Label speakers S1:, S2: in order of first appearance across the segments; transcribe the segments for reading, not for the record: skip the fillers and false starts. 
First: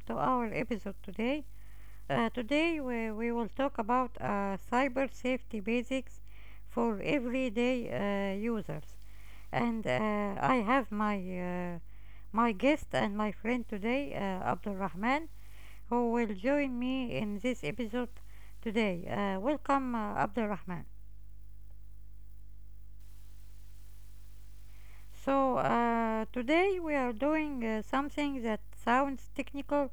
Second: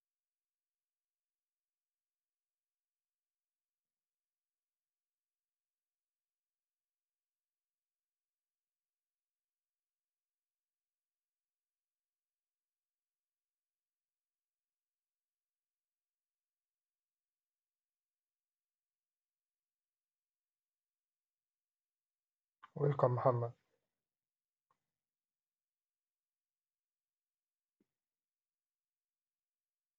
S1: to our episode today. Today we will talk about cyber safety basics for everyday users. And I have my guest and my friend today, Abdul Rahman, who will join me in this episode today. Welcome, Abdul Rahman.
S2: Welcome, Muhammad.
S1: So today we are doing something that sounds technical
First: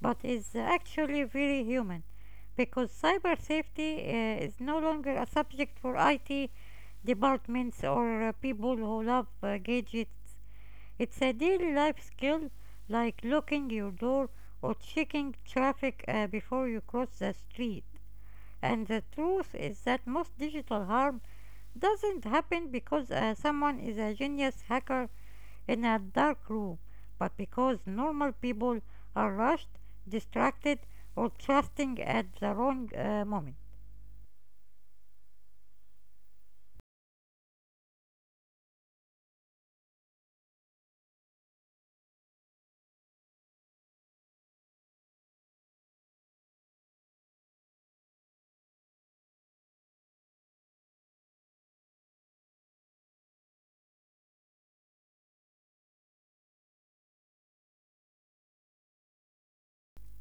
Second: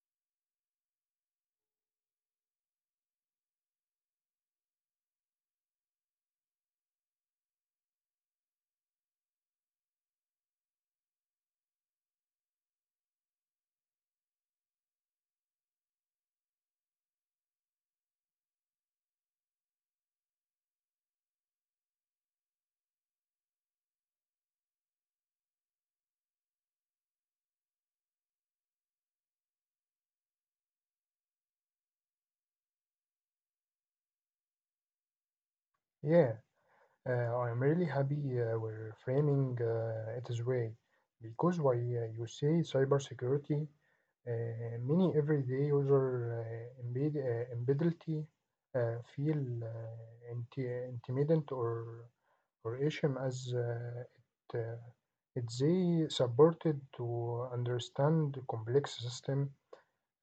S1: but is actually very human because cyber safety is no longer a subject for IT departments or people who love gadgets. It's a daily life skill like locking your door or checking traffic before you cross the street. And the truth is that most digital harm doesn't happen because someone is a genius hacker in a dark room, but because normal people are rushed, distracted, or trusting at the wrong moment.
S2: Yeah, I'm really happy we're framing it this way because why you say cybersecurity, uh, many everyday user embeddability feel intimidated or ashamed as it they supported to understand complex system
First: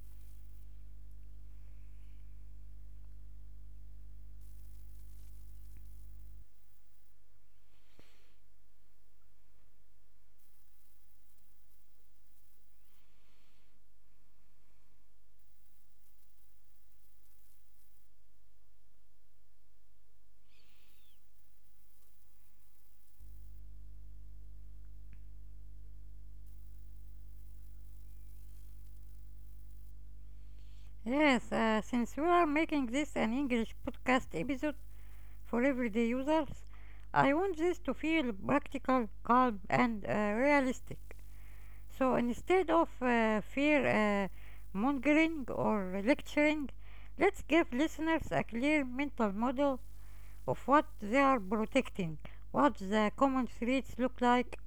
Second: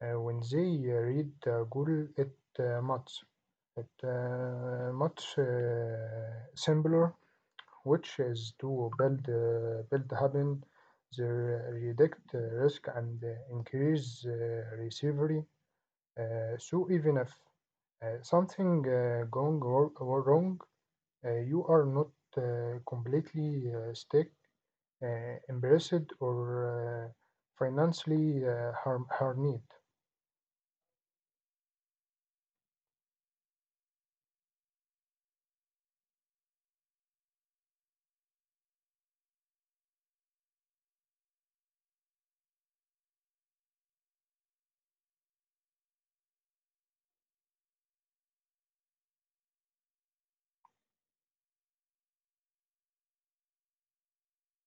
S2: when they read Google it much. It much, simpler, which is to build build having the reduct risk and increase recovery. So even if something going wrong, you are not completely stuck, embarrassed, or uh, financially harmed.
S1: Yes, since we are making this an English podcast episode for everyday users, I want this to feel practical, calm, and realistic. So instead of fear mongering or lecturing, let's give listeners a clear mental model of what they are protecting, what the common threats look like,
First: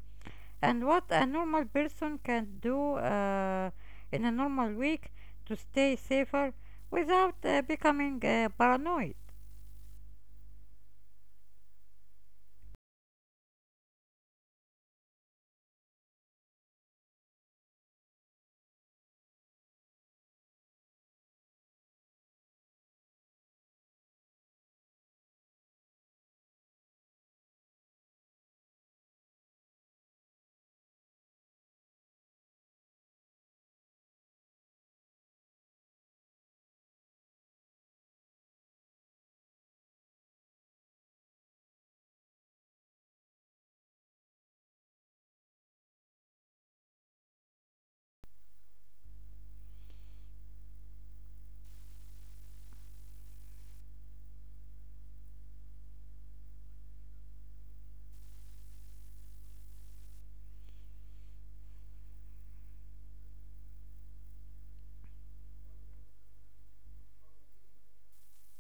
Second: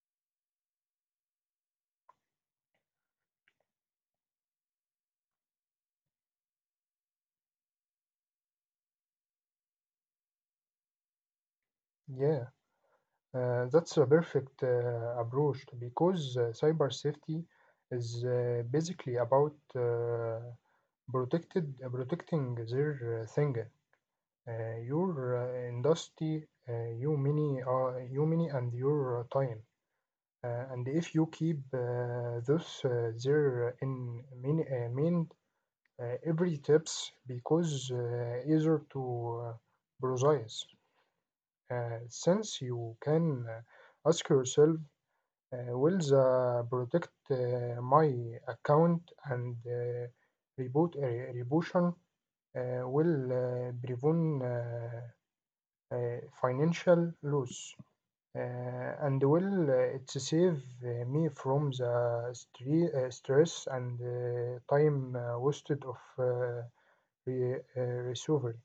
S1: and what a normal person can do in a normal week to stay safer without becoming paranoid.
S2: Yeah. That's a perfect approach because cyber safety is basically about protected protecting their thing, your industry, you many, and your time. And if you keep those mind every tips because easier to precise since you can ask yourself will the protect my account and rebootion will prevent financial loss and will it save me from the stress and time wasted of re- uh, recovery.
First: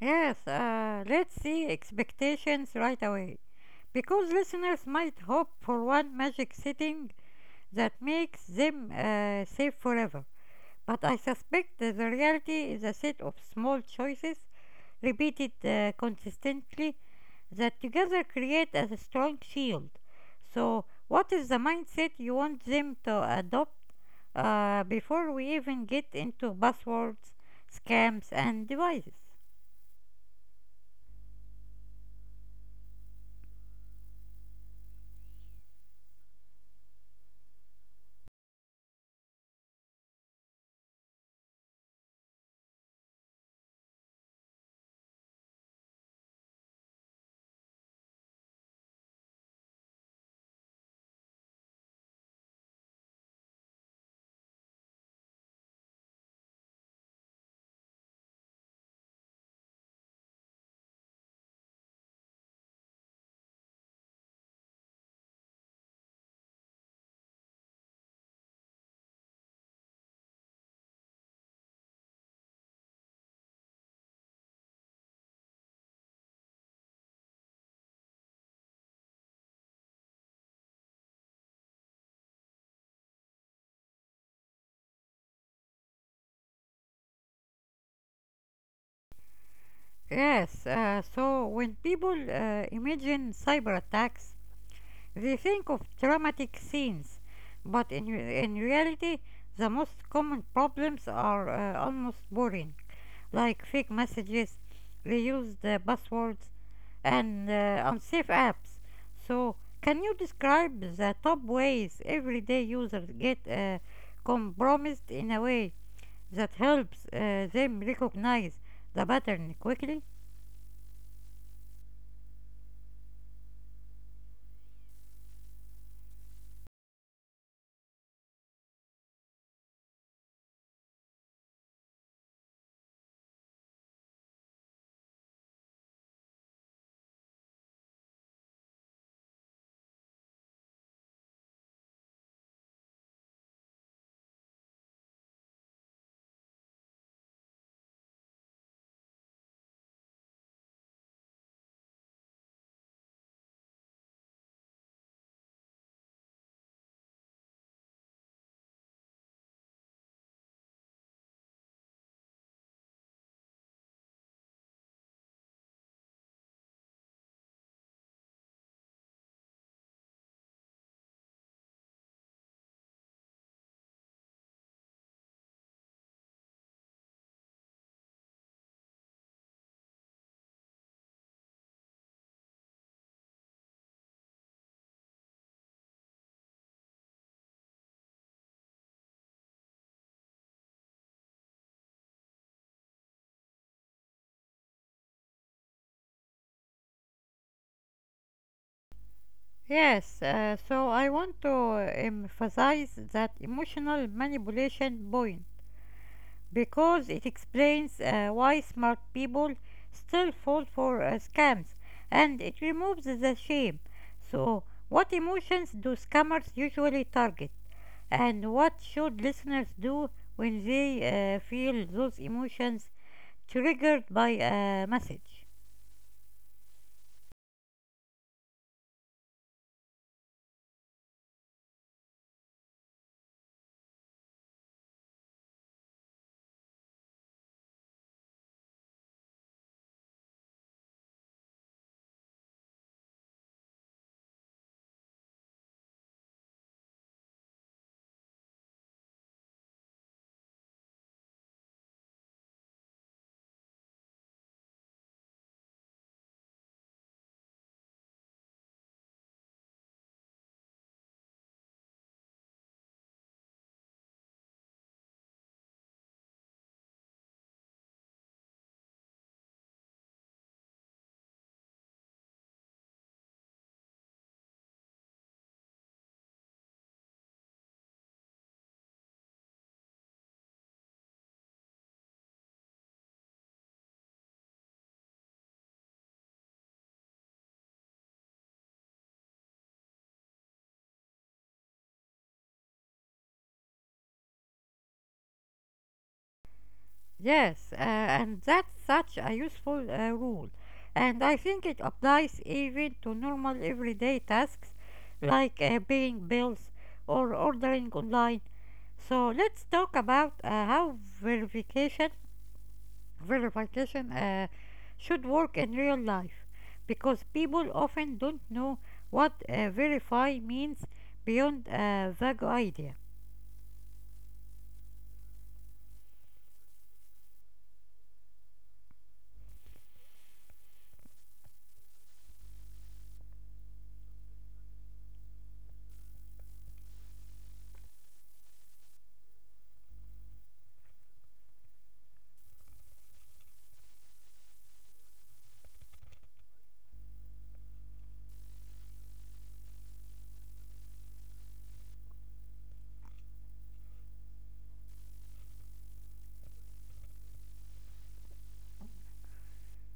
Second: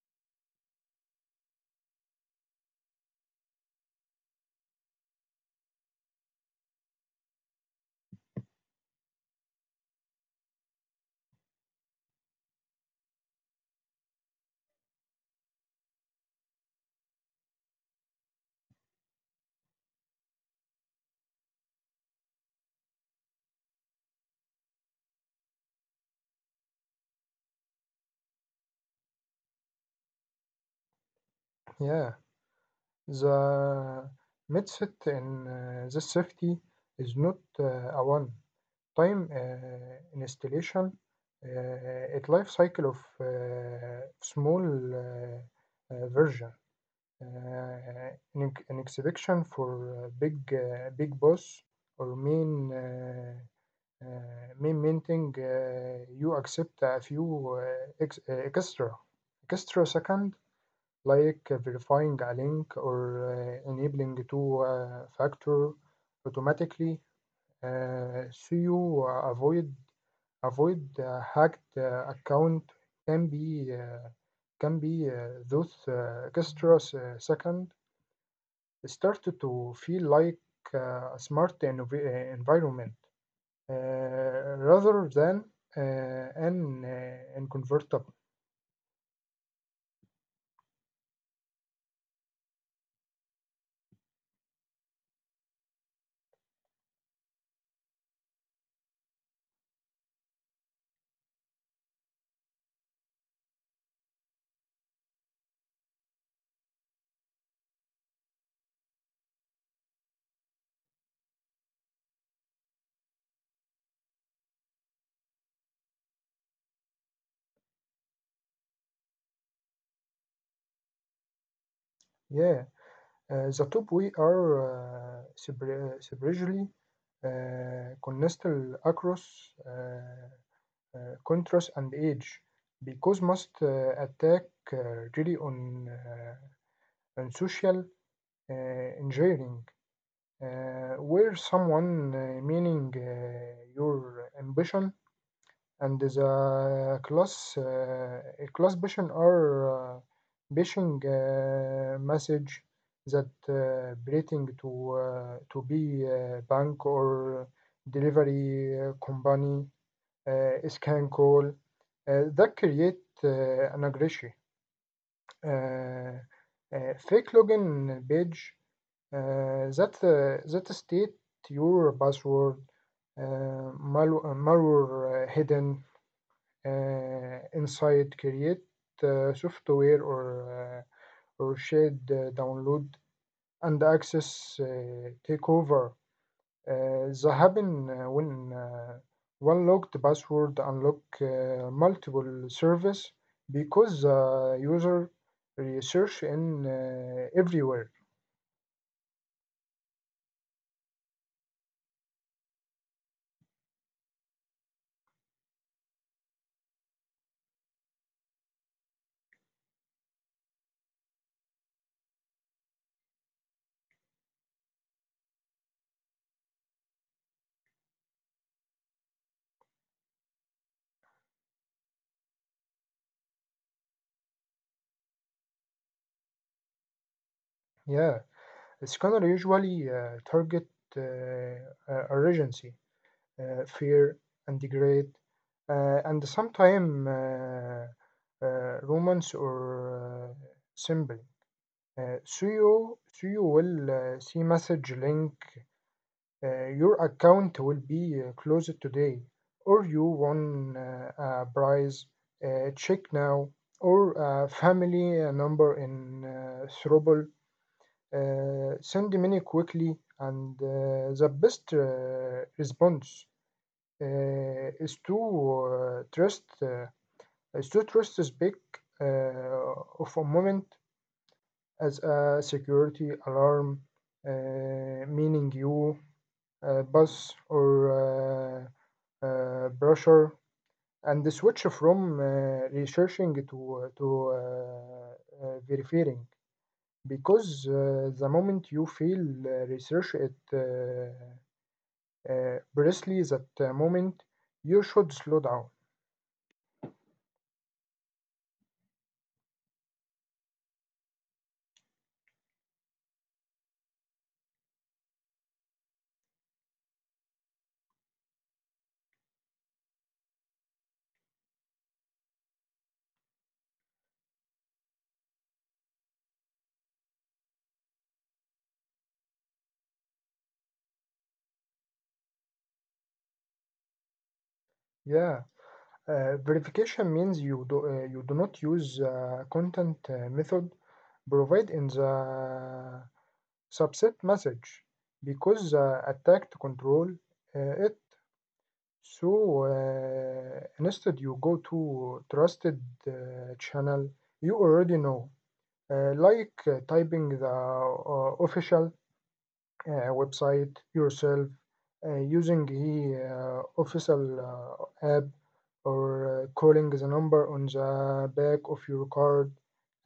S1: Yes, let's see expectations right away. Because listeners might hope for one magic setting that makes them safe forever. But I suspect that the reality is a set of small choices, repeated consistently, that together create a strong shield. So, what is the mindset you want them to adopt before we even get into buzzwords, scams, and devices?
S2: Yeah, the mindset in the safety is not a one. Time installation, it life cycle of small version, uh, an, an exhibition for big boss or main main minting. You accept a few extra second like verifying a link or enabling two factor automatically so you avoid hacked account can be those second start to feel like a smart environment rather than uh, an inconvertible.
S1: Yes, so when people imagine cyber attacks, we think of dramatic scenes, but in reality, the most common problems are almost boring, like fake messages, reused passwords, and unsafe apps. So, can you describe the top ways everyday users get compromised in a way that helps them recognize the pattern quickly?
S2: Yeah, the top we are separately connected across uh, contrast and age because most attack uh, rely on social uh, engineering, where someone meaning your ambition and the class class vision are pushing message that breathing to to be a bank or delivery company is can call that create an aggression, uh, fake login page, that state your password, malware hidden inside, create software or or shared download and access takeover. The happen when one locked password unlock multiple service because the user research in everywhere.
S1: Yes, so I want to emphasize that emotional manipulation point because it explains why smart people still fall for scams, and it removes the shame. So, what emotions do scammers usually target and what should listeners do when they feel those emotions triggered by a message?
S2: Yeah, the scanner usually target urgency, fear, and degrade, and sometimes romance or symbol. So you will see message link. Your account will be closed today, or you won a prize. Check now, or a family number in trouble. Send money quickly, and the best response is to trust is to trust this big uh, of a moment as a security alarm, uh, meaning you bus or brochure and the switch from researching to verifying because the moment you feel research it precisely that moment you should slow down.
S1: Yes, and that's such a useful rule. And I think it applies even to normal everyday tasks like paying bills or ordering online. So let's talk about how verification should work in real life because people often don't know what verify means beyond a vague idea.
S2: Yeah, verification means you do not use content method provided in the subset message because the attack to control it. So, instead, you go to trusted uh, channel you already know, like typing the official website yourself, using the official app, or calling the number on the back of your card,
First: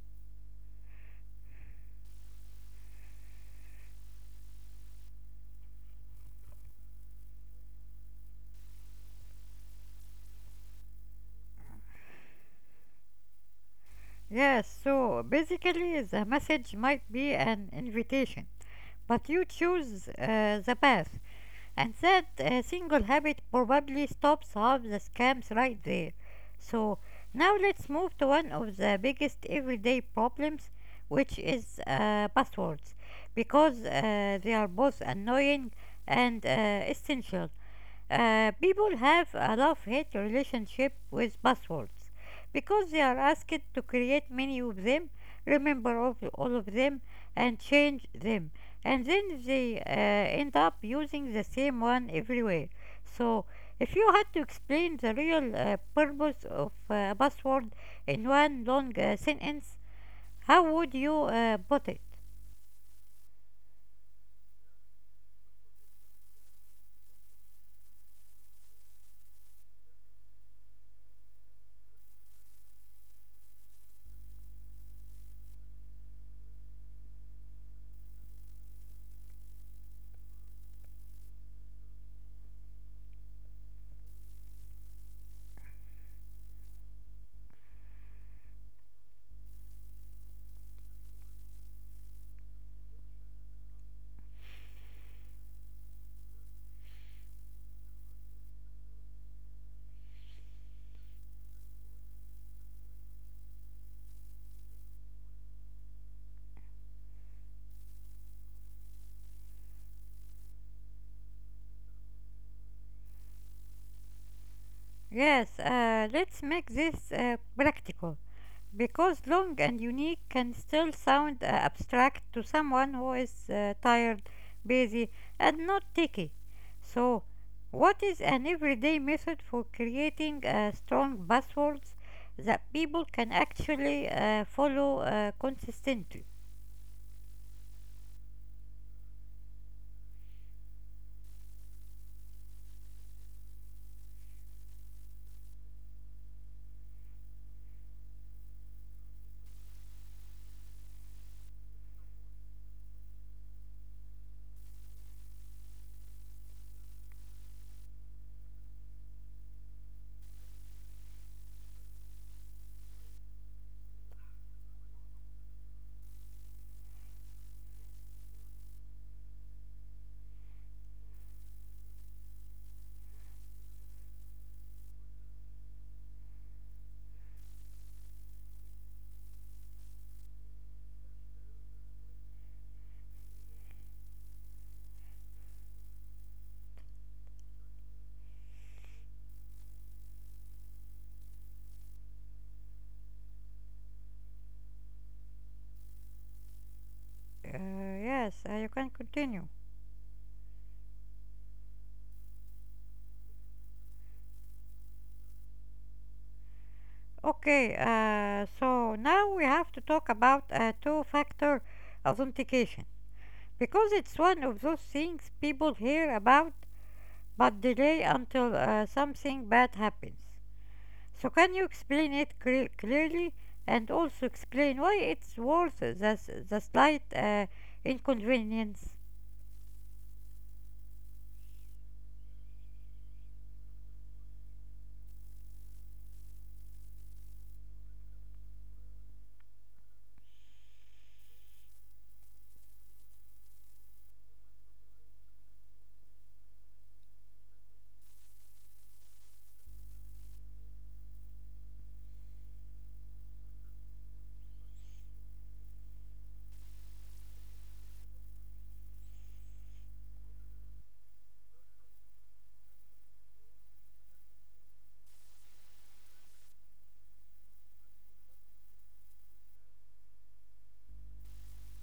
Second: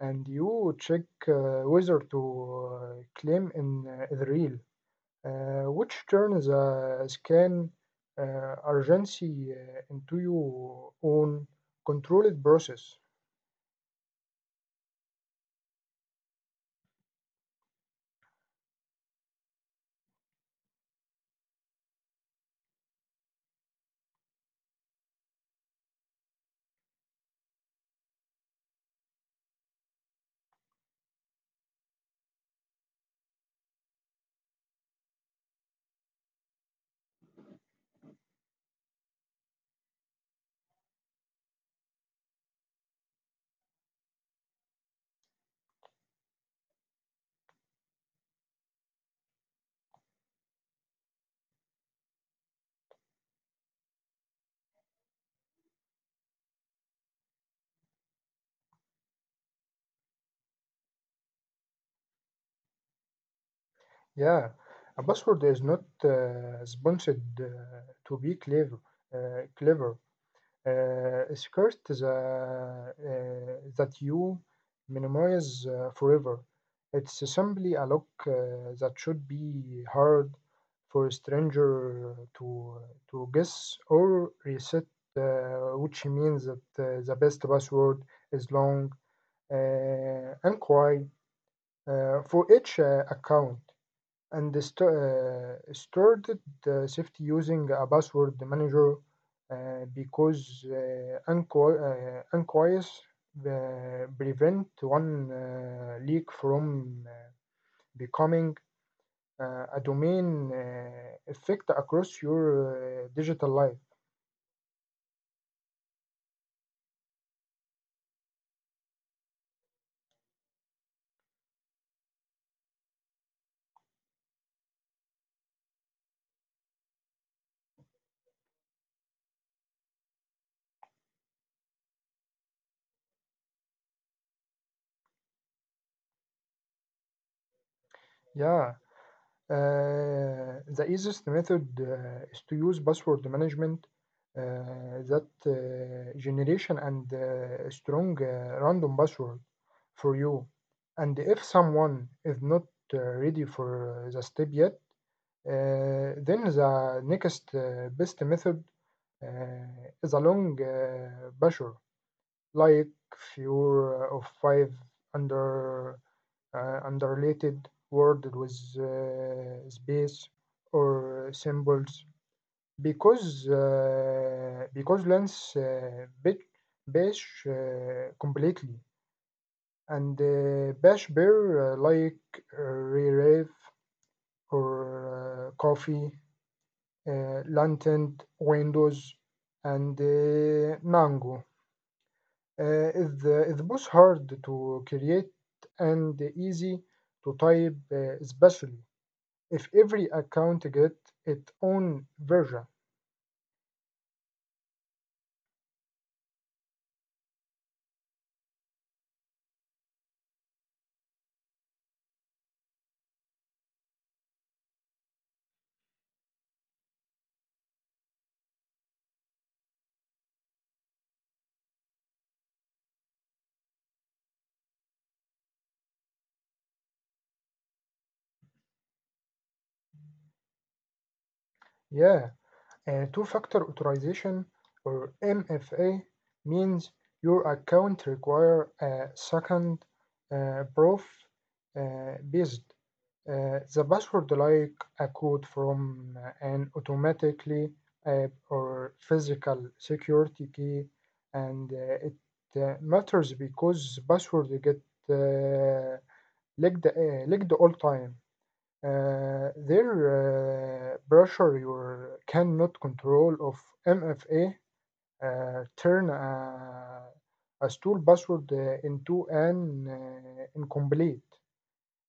S2: and you check whether to uh, claim in the real, which turns a scan urgency into your own controlled process.
S1: Yes, so basically the message might be an invitation, but you choose the path, and that single habit probably stops half the scams right there. So now let's move to one of the biggest everyday problems, which is passwords, because they are both annoying and essential. People have a love-hate relationship with buzzwords because they are asked to create many of them, remember all of them, and change them, and then they end up using the same one everywhere. So, if you had to explain the real purpose of a buzzword in one long sentence, how would you put it?
S2: Yeah, a password is not sponsored to be clever. Uh, clever. Skirt the, that you memorize forever. It's simply a look that should be hard for a stranger to guess or reset, which means that the best password is long uh, and quiet for each account and stored the safety using a password manager because unquies prevent one leak from becoming a domain effect across your digital life.
S1: Yes, let's make this practical. Because long and unique can still sound abstract to someone who is tired, busy, and not techy. So, what is an everyday method for creating strong buzzwords that people can actually follow consistently?
S2: Yeah, uh, the easiest method is to use password management. That generation and strong random password for you. And if someone is not ready for the step yet, then the next best method uh, is a long pressure, like few of five under underrated word with space or symbols because lens bitch bash completely and bash beer like Rave or Coffee, Lantern, Windows, and Mango. Uh, is, the, is both hard to create and easy to type,
S1: Uh,
S2: especially
S1: yes, you can
S2: if
S1: continue.
S2: every account get its own version.
S1: Okay, so now we have to talk about two factor authentication because it's one of those things people hear about but delay until something bad happens. So, can you explain it clearly and also explain why it's worth the slight inconvenience?
S2: Yeah. Two-factor authorization or MFA means your account require a second proof based the password like a code from an automatically or physical security key and it matters because password get uh, leaked all time their pressure you cannot control of MFA turn a stool password into an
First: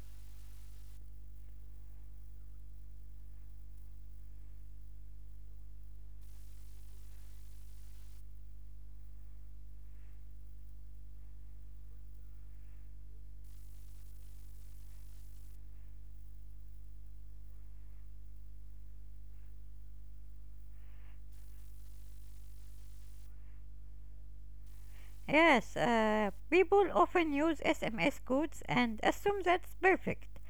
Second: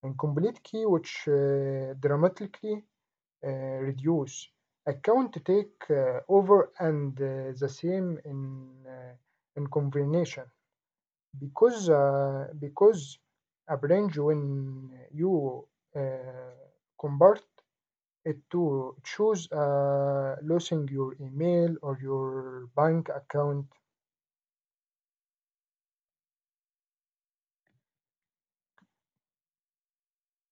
S2: incomplete key which dramatically uh, reduce account take over and the same in combination because a branch when you uh, convert it to choose losing your email or your bank account.
S1: Yes, people often use SMS codes and assume that's perfect,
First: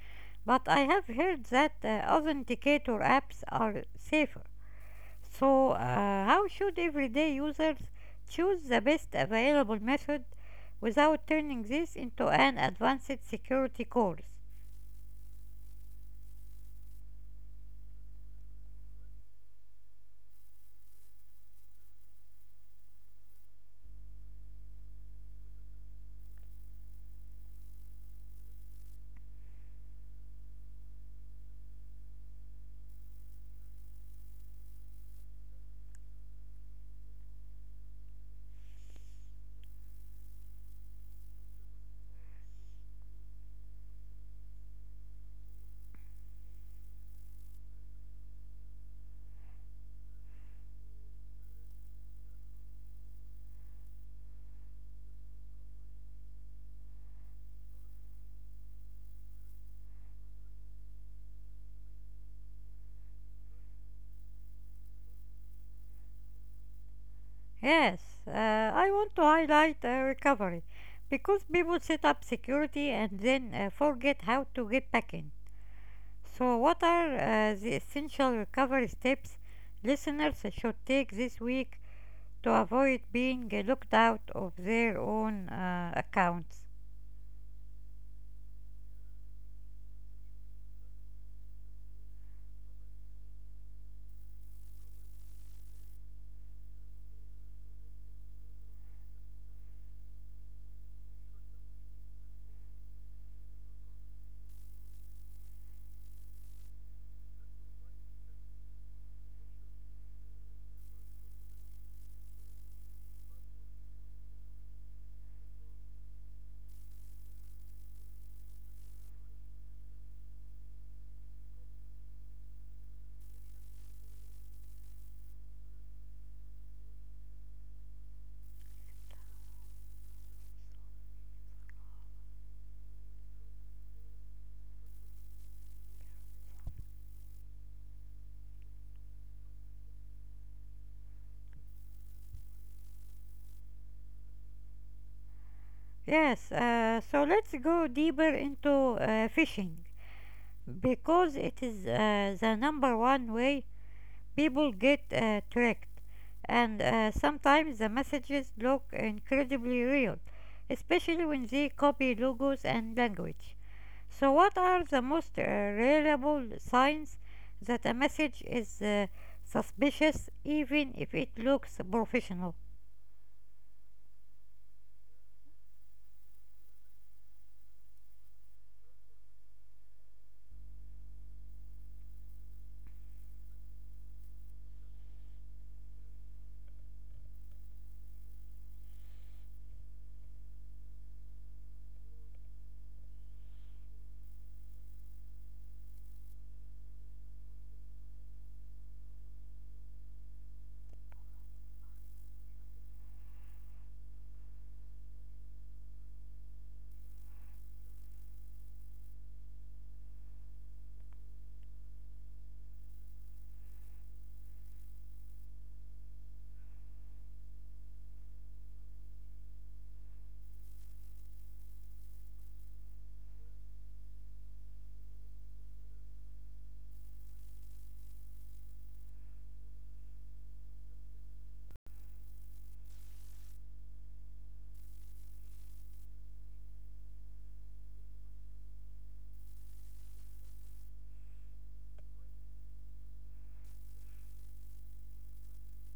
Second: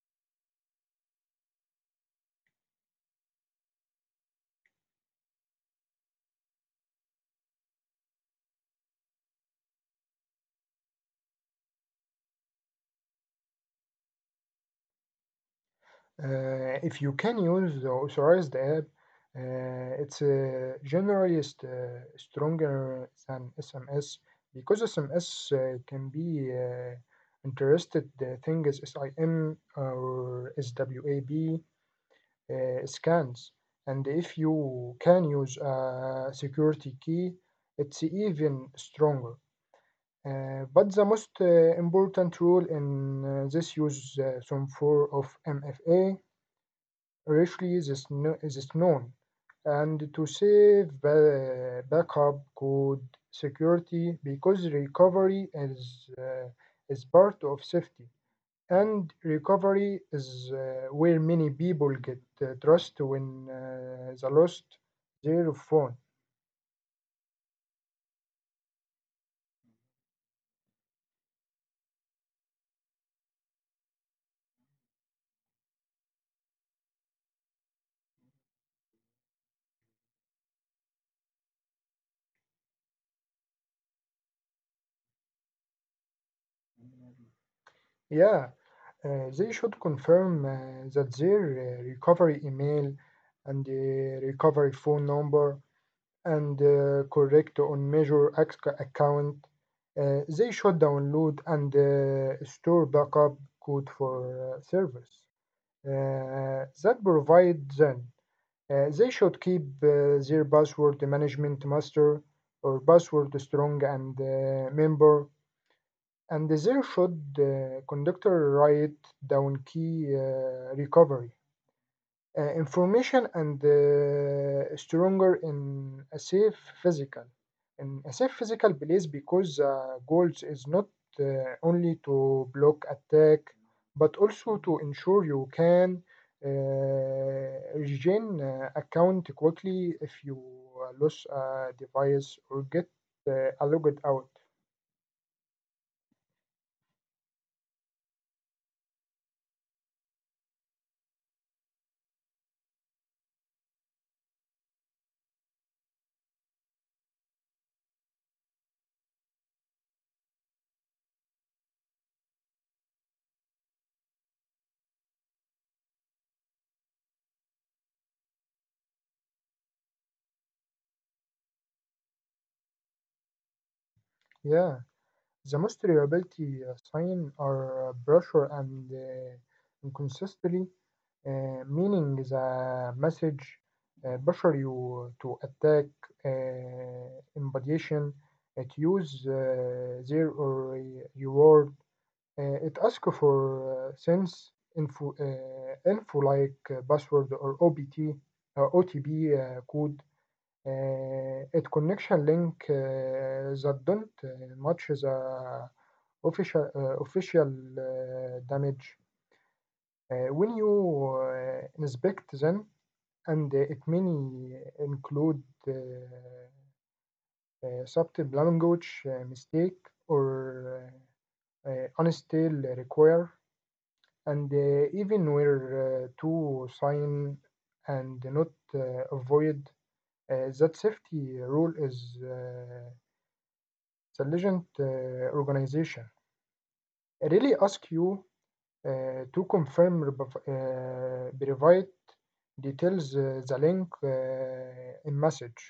S1: but I have heard that authenticator apps are safer. So, how should everyday users choose the best available method without turning this into an advanced security course?
S2: If you can use the authorized app, it's generally stronger than SMS because SMS can be interested thing is SIM or SWAB scans. And if you can use a security key, it's even stronger. But the most important rule in this use, some form of MFA, richly is, is known, and to save backup code security because recovery is part of safety. And recovery is where many people get trust when they lost their phone.
S1: Yes, I want to highlight recovery because people set up security and then forget how to get back in. So, what are the essential recovery steps listeners should take this week to avoid being locked out of their own accounts?
S2: Yeah, they should confirm that their recovery email and the recovery phone number and correct on major account. They should download and store backup code for servers that provide them. They should keep their password management master or password strong and member and there should conductor write down key recovery information and stronger in a safe physical. physical place because goals is not uh, only to block attack but also to ensure you can uh, regain account quickly if you lose a device or get logged out.
S1: Yes, so let's go deeper into fishing because it is the number one way people get tricked, and sometimes the messages look incredibly real, especially when they copy logos and language. So, what are the most reliable signs that a message is suspicious, even if it looks professional?
S2: Yeah. The most reliability sign are pressure and inconsistency, uh, meaning the message pressure you to attack uh, embodiation, it use their or reward, uh, it ask for info like password or OBT, OTP code. It connection link that don't match the official damage when you inspect them and it may include subtle language mistake or unstable require and even where to sign and not avoid that safety rule is intelligent organization I really ask you to confirm verify details the link in message.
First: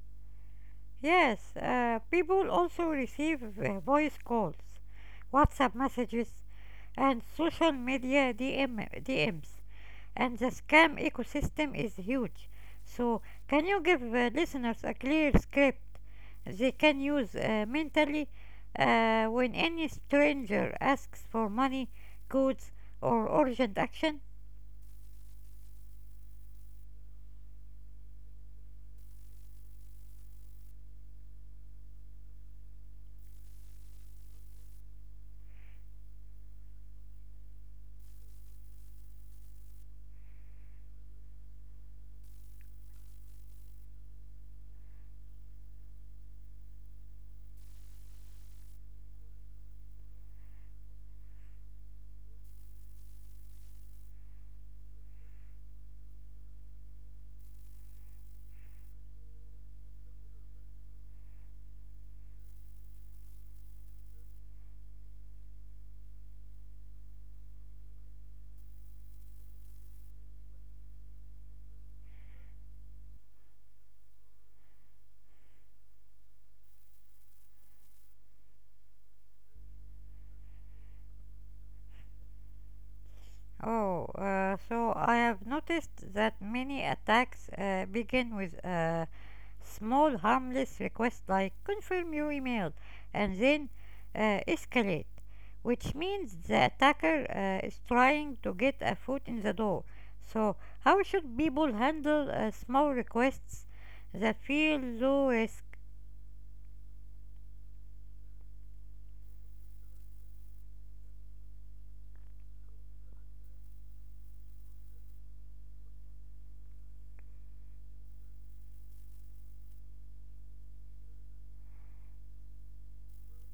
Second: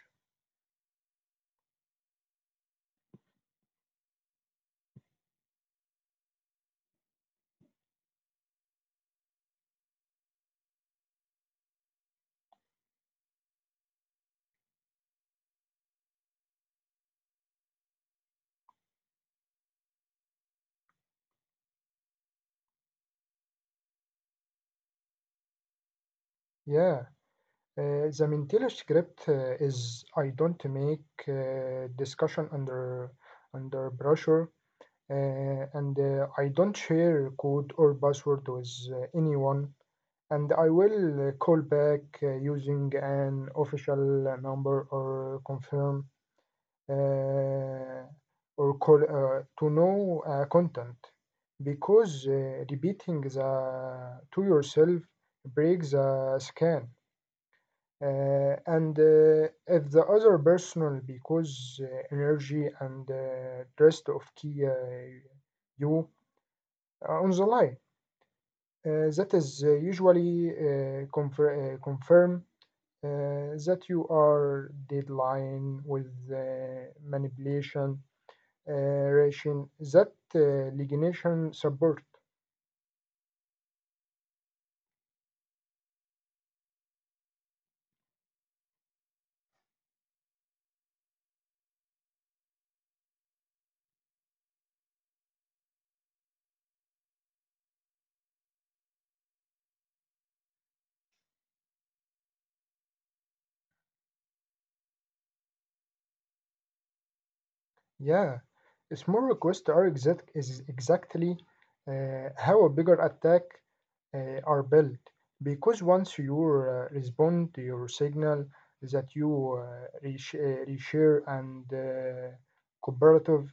S1: Yes, people also receive voice calls, WhatsApp messages, and social media DMs, and the scam ecosystem is huge. So, can you give listeners a clear script they can use mentally when any stranger asks for money, goods, or urgent action?
S2: Yeah, the mental script is I don't make discussion under pressure, and I don't share code or password with anyone. And I will call back using an official number or confirm uh, to know content because repeating the to yourself breaks the scan and if the other personal because energy and rest of key you are on the line that is usually confirm that you are deadline with manipulation. Uh, Rachel, is that lignation support?
S1: Oh, so I have noticed that many attacks begin with small harmless requests like confirm your email and then escalate, which means the attacker is trying to get a foot in the door. So how should people handle small requests that feel low risk?
S2: Yeah, a small requests are exactly how a bigger attack are built. Because once you respond to your signal that you reshare and cooperative,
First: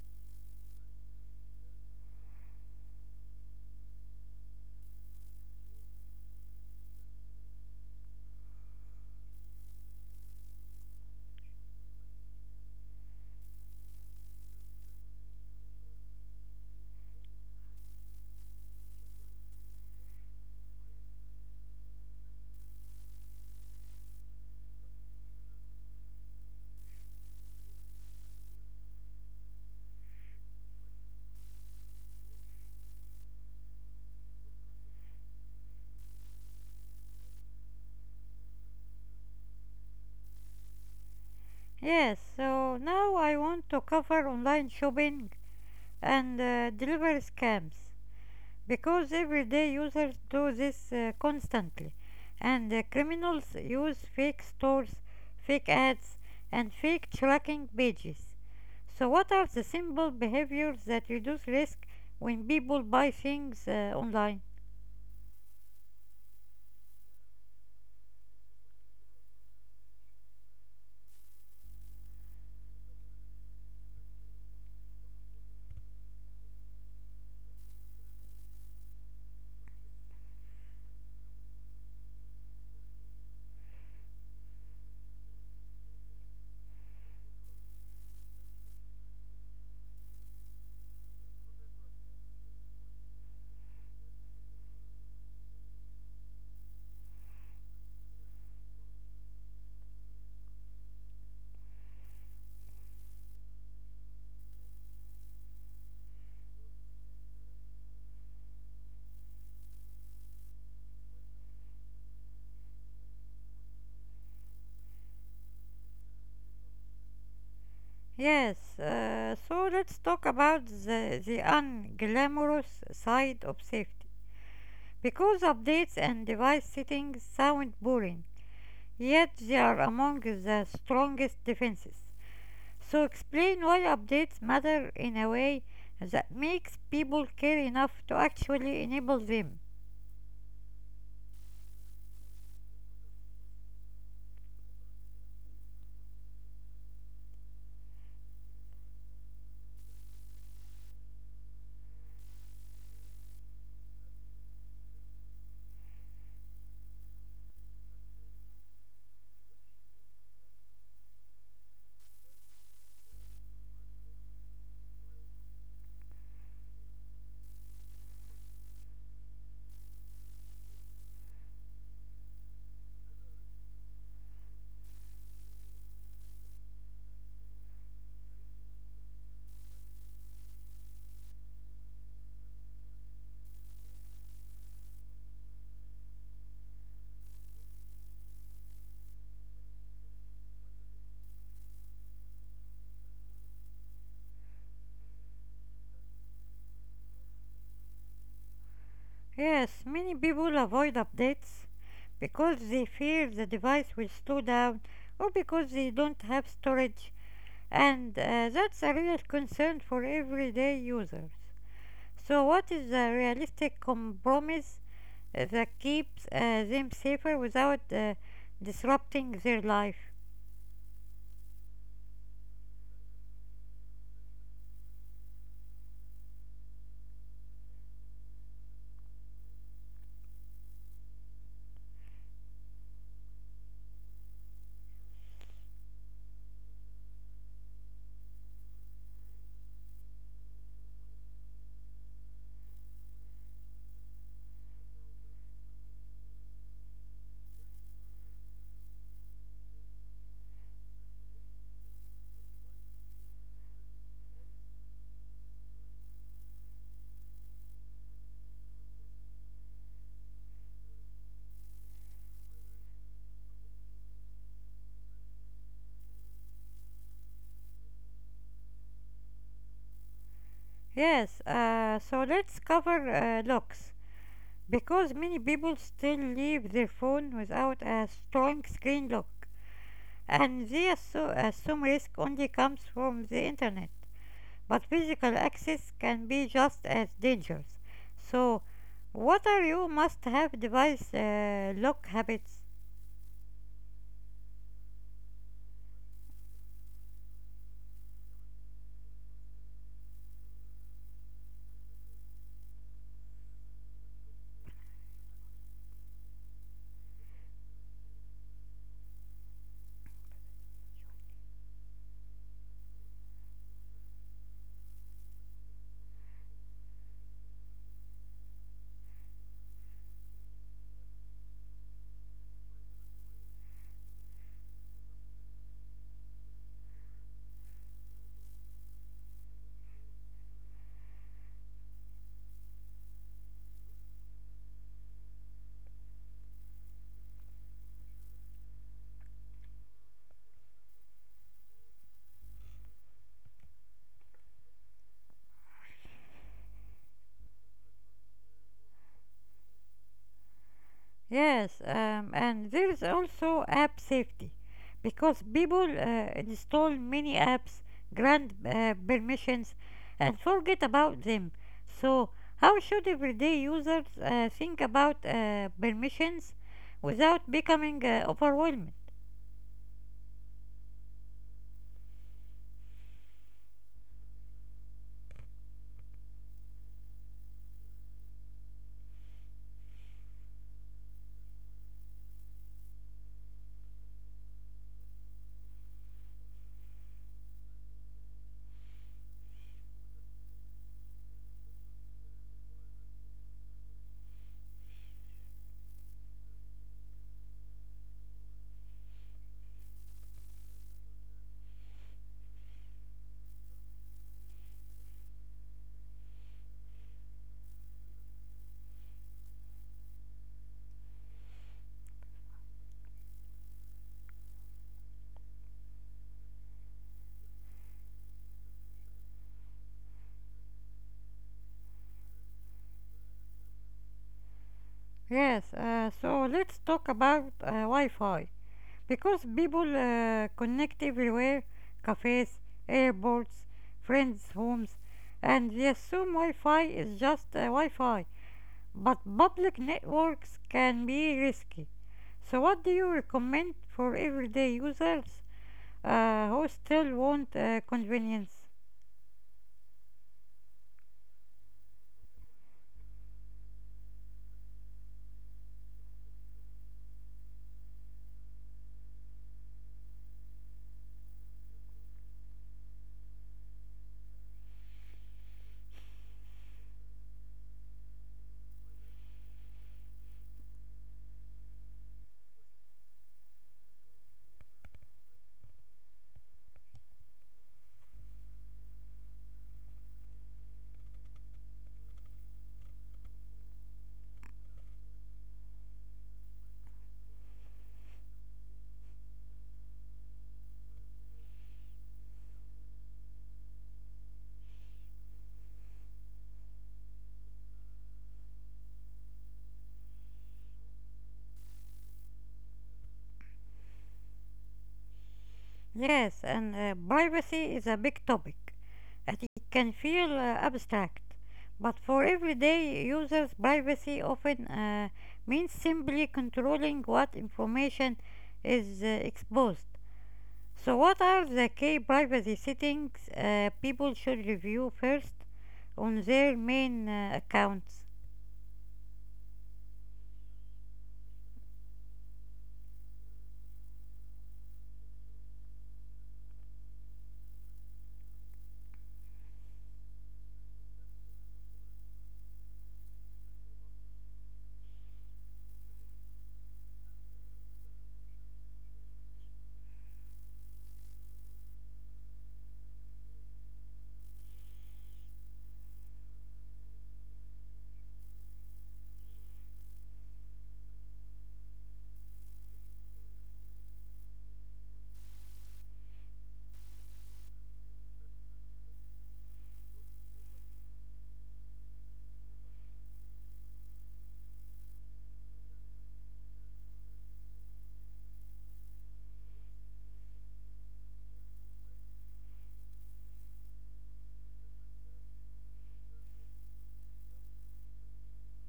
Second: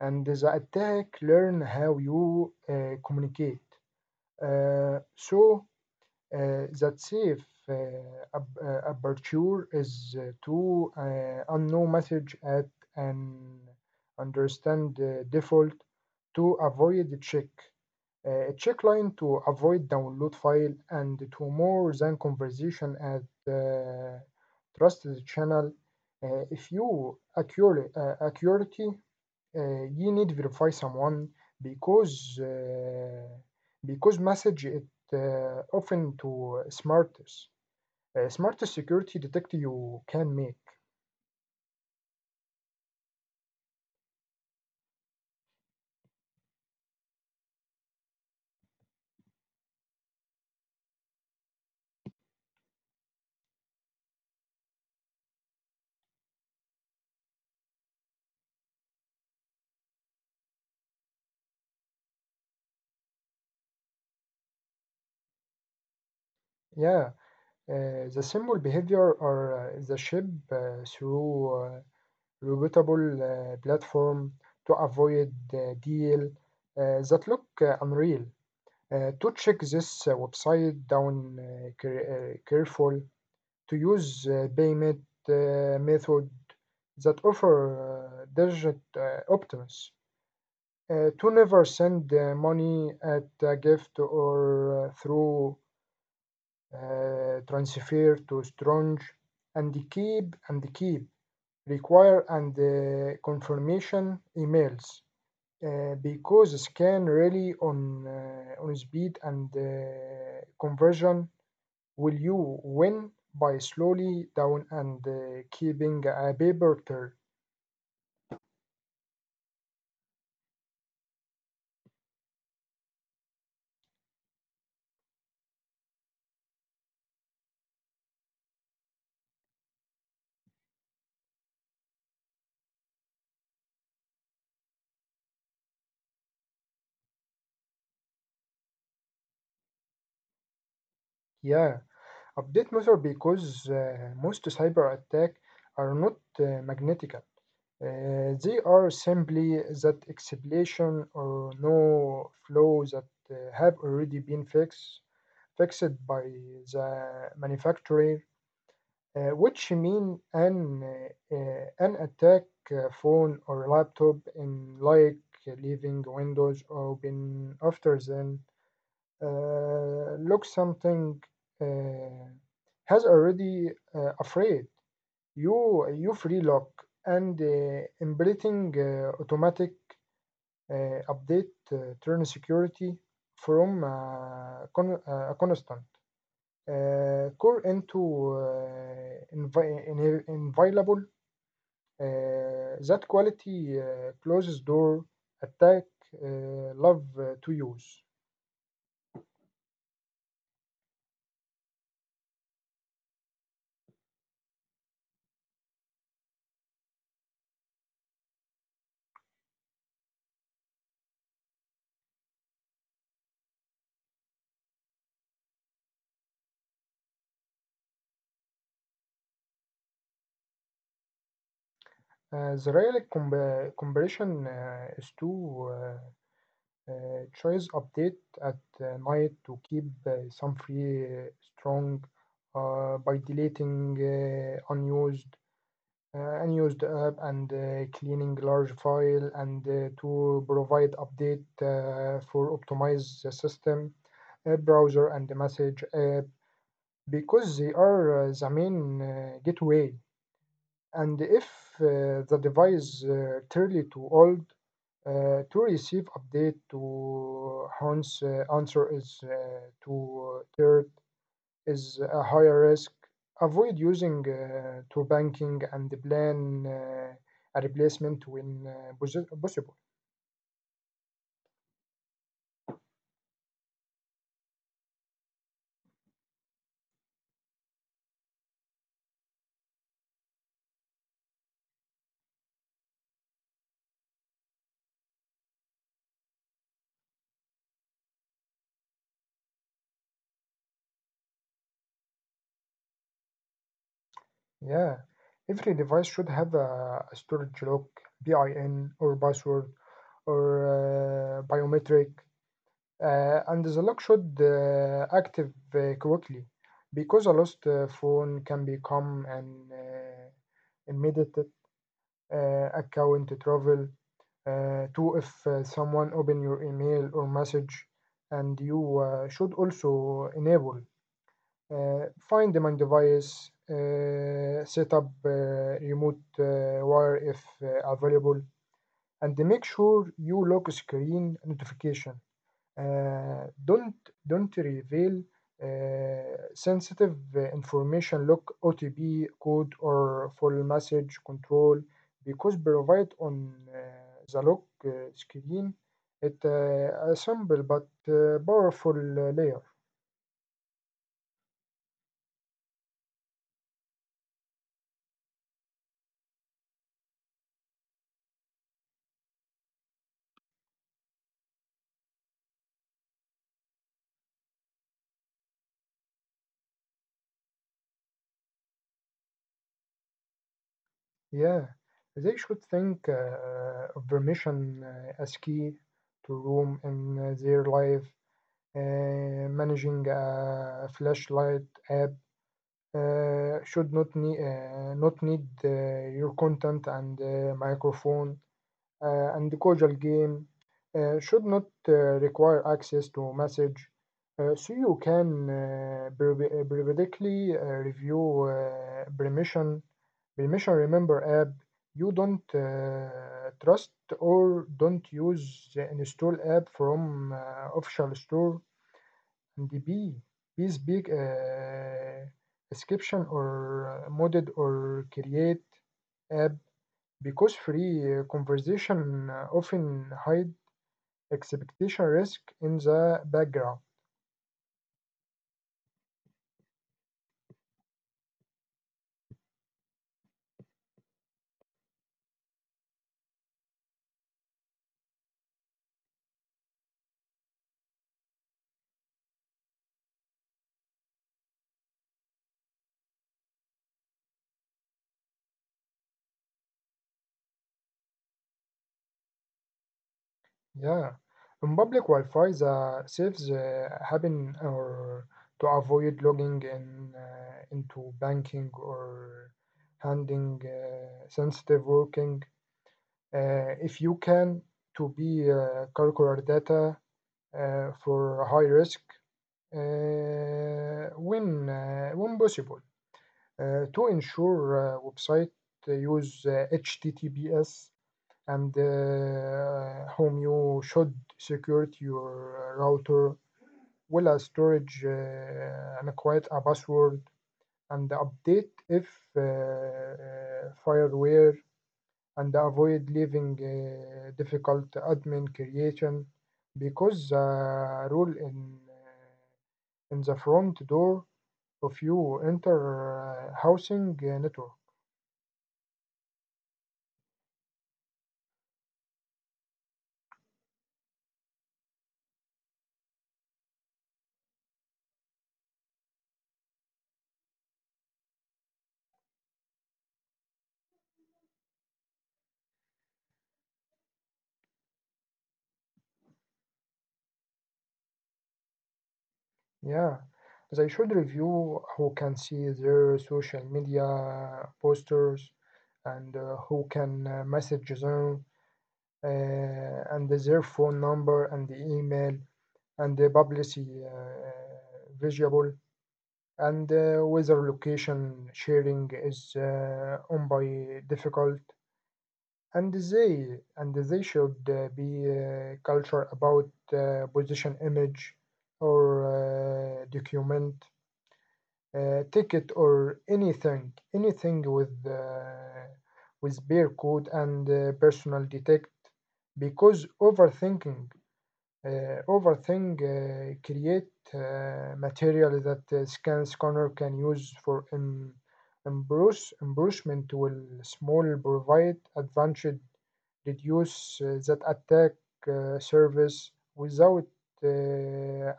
S2: and the attack learn how you communicate. So that safe uh, aperture is to unknown message at an understand default to avoid the check, a check line to avoid download file and to more than conversation at trusted channel. Uh, if you accurate accuracy, you need verify someone because uh, because message it often to smartest smartest security detect you can make.
S1: Yes, so now I want to cover online shopping and delivery scams because everyday users do this constantly, and criminals use fake stores, fake ads, and fake tracking pages. So, what are the simple behaviors that reduce risk when people buy things online?
S2: Yeah, the simple behavior or the ship uh, through repeatable platform to avoid deal that look unreal. To check this website down careful to use payment method that offer digit options, to never send money at a gift or through transfer to strange, and keep require and confirmation emails because scan really on speed and conversion. Will you win by slowly down and keeping a paper trail?
S1: Yes, so let's talk about the unglamorous side of safety. Because updates and device settings sound boring, yet they are among the strongest defenses. So explain why updates matter in a way that makes people care enough to actually enable them.
S2: Yeah, update matter because most cyber attack are not magnetic. They are simply that explosion or no flow that have already been fixed by the manufacturer, which mean an attack phone or laptop in like leaving windows open after then look something uh, has already afraid you free lock, and embedding automatic update turn security from a constant core into inviolable. That quality closes door attack love to use.
S1: Yes, many people avoid updates because they fear the device will slow down or because they don't have storage, and that's a real concern for everyday users. So, what is the realistic compromise that keeps them safer without disrupting their life?
S2: The real comparison is too. Choice update at night to keep some free strong, by deleting unused app and cleaning large file and to provide update for optimize the system, browser and the message app because they are the main gateway. And if the device clearly too old to receive update, to hence answer is to third is a higher risk, avoid using to banking and plan a replacement when possible.
S1: Yes, so let's cover locks because many people still leave their phone without a strong screen lock, and they assume risk only comes from the internet. But physical access can be just as dangerous. So, what are your must-have device lock habits?
S2: Yeah, every device should have a storage lock, bin or password, or biometric. And the lock should active quickly because a lost phone can become an immediate account travel. Two, if someone open your email or message, and you should also enable find my device, set up remote wire if available, and make sure you lock screen notification. Uh, don't don't reveal sensitive information like OTP code or full message control because provide on the lock screen, it a simple but powerful layer.
S1: Yes, and there is also app safety because people install many apps, grant permissions, and forget about them. So, how should everyday users think about permissions without becoming overwhelmed?
S2: Yeah, they should think of permission as key to room in their life. Managing a flashlight app should not need not need your content and microphone, and the cordial game should not require access to message. So you can periodically review permission, remember app you don't trust or don't use, install app from official store. And the bee. Is big description or modded or create app because free conversation often hide expectation risk in the background.
S1: Yes, so let's talk about Wi Fi, because people connect everywhere: cafes, airports, friends' homes, and yes, assume Wi Fi is just Wi Fi. But public networks can be risky. So, what do you recommend for everyday users who still want convenience?
S2: Yeah. In public Wi-Fi, the saves happen or to avoid logging in into banking or handing sensitive working. If you can to be calcular data for high risk uh, when when possible. To ensure website use HTTPS, and whom you should secure your router well as storage, and quite a password and update if uh, uh, fireware, and avoid leaving difficult admin creation because the rule uh, in the front door if you enter housing network.
S1: Yes, and privacy is a big topic, and it can feel abstract. But for everyday users, privacy often means simply controlling what information is exposed. So, what are the key privacy settings people should review first on their main accounts?
S2: Yeah, they should review who can see their social media posters, and who can message them, and their phone number and the email and the publicity visible, and whether location sharing is on by difficult. And they and they should be culture about position image or document ticket or anything with beer code and personal detect because overthink create material that scanner can use for improves, improvement will small provide advantage, reduce that attack service without uh,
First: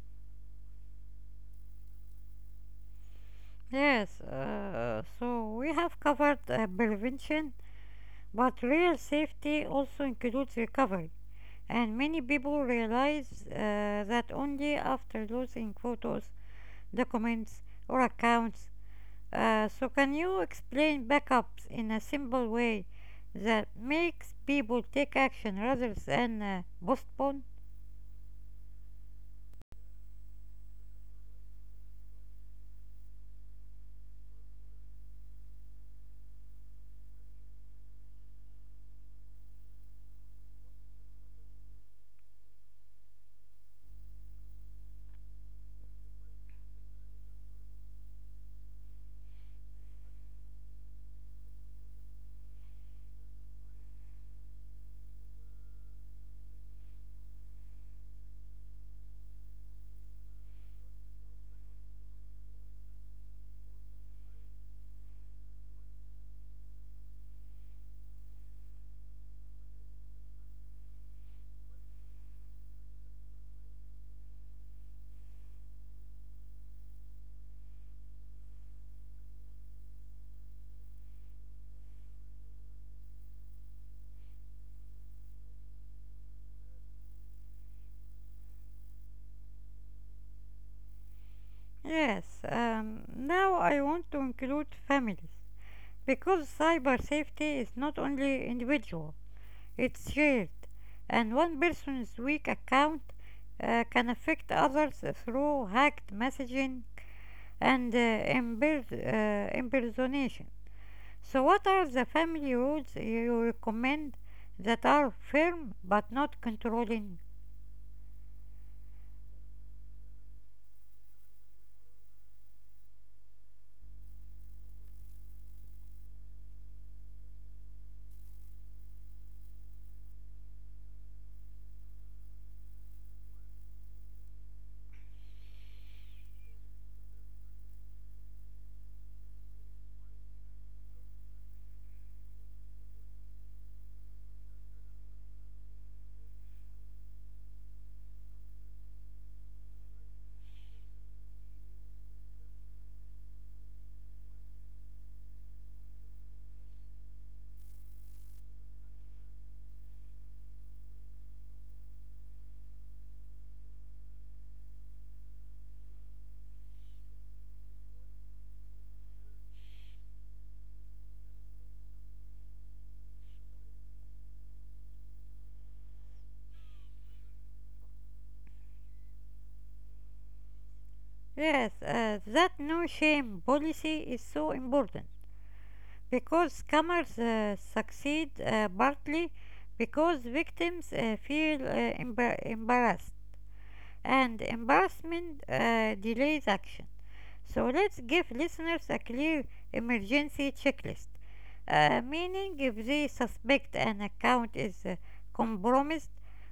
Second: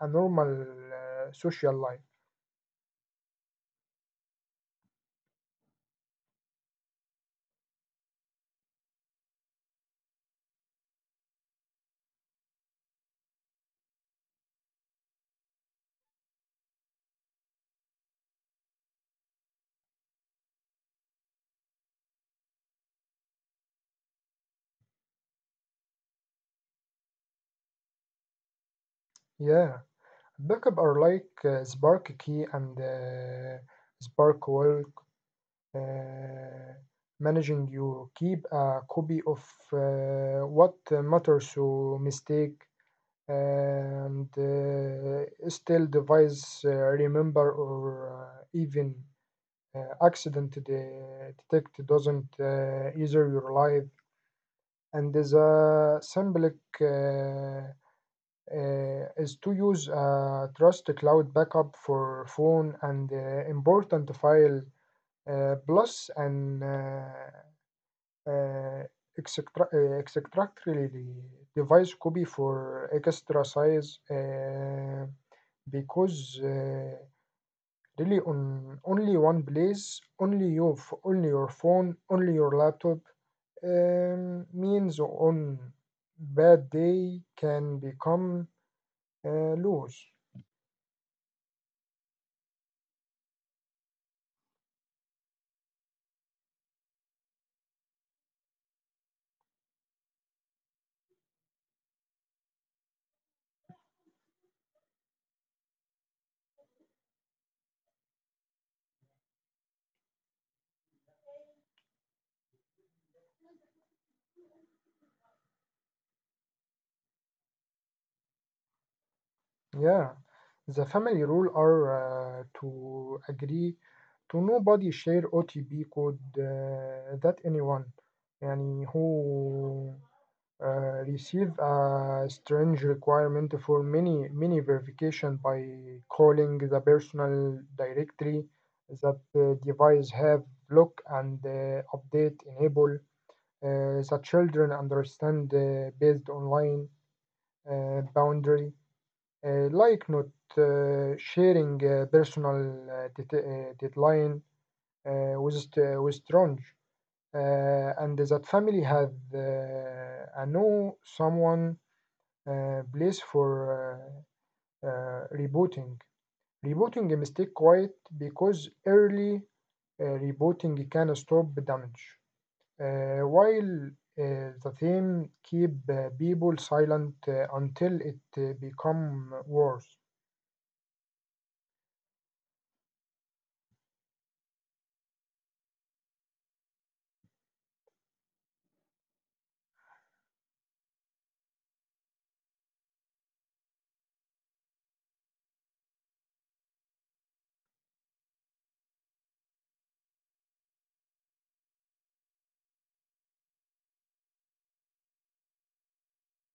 S2: a normal social life.
S1: Yes, so we have covered prevention, but real safety also includes recovery, and many people realize that only after losing photos, documents, or accounts. So, can you explain backups in a simple way that makes people take action rather than postpone?
S2: Yeah, backup are like spark key and spark wallet, uh, managing you keep a copy of what matters to mistake, and still device remember or even accident detect doesn't either your life. And the symbolic is to use a trust cloud backup for phone and important file, plus and uh, extractly device copy for extra size, because really on only one place, only you, only your phone, only your laptop, means on bad day can become loose.
S1: Yes, now I want to include families because cyber safety is not only individual, it's shared, and one person's weak account can affect others through hacked messaging, and impersonation. So, what are the family rules you recommend that are firm but not controlling?
S2: Yeah, the family rule are to agree to nobody share OTP code that anyone يعني who receive a strange requirement for many verification by calling the personal directory that the device have look, and update enable. The children understand based online boundary, like not sharing personal det- deadline with st- with strange, and that family had I know someone place for rebooting. Rebooting a mistake quite because early rebooting can stop damage, while the theme keep people silent until it become worse.
S1: Yes, that no shame policy is so important because scammers succeed partly because victims feel embarrassed, and embarrassment delays action. So let's give listeners a clear emergency checklist. Meaning, if they suspect an account is compromised,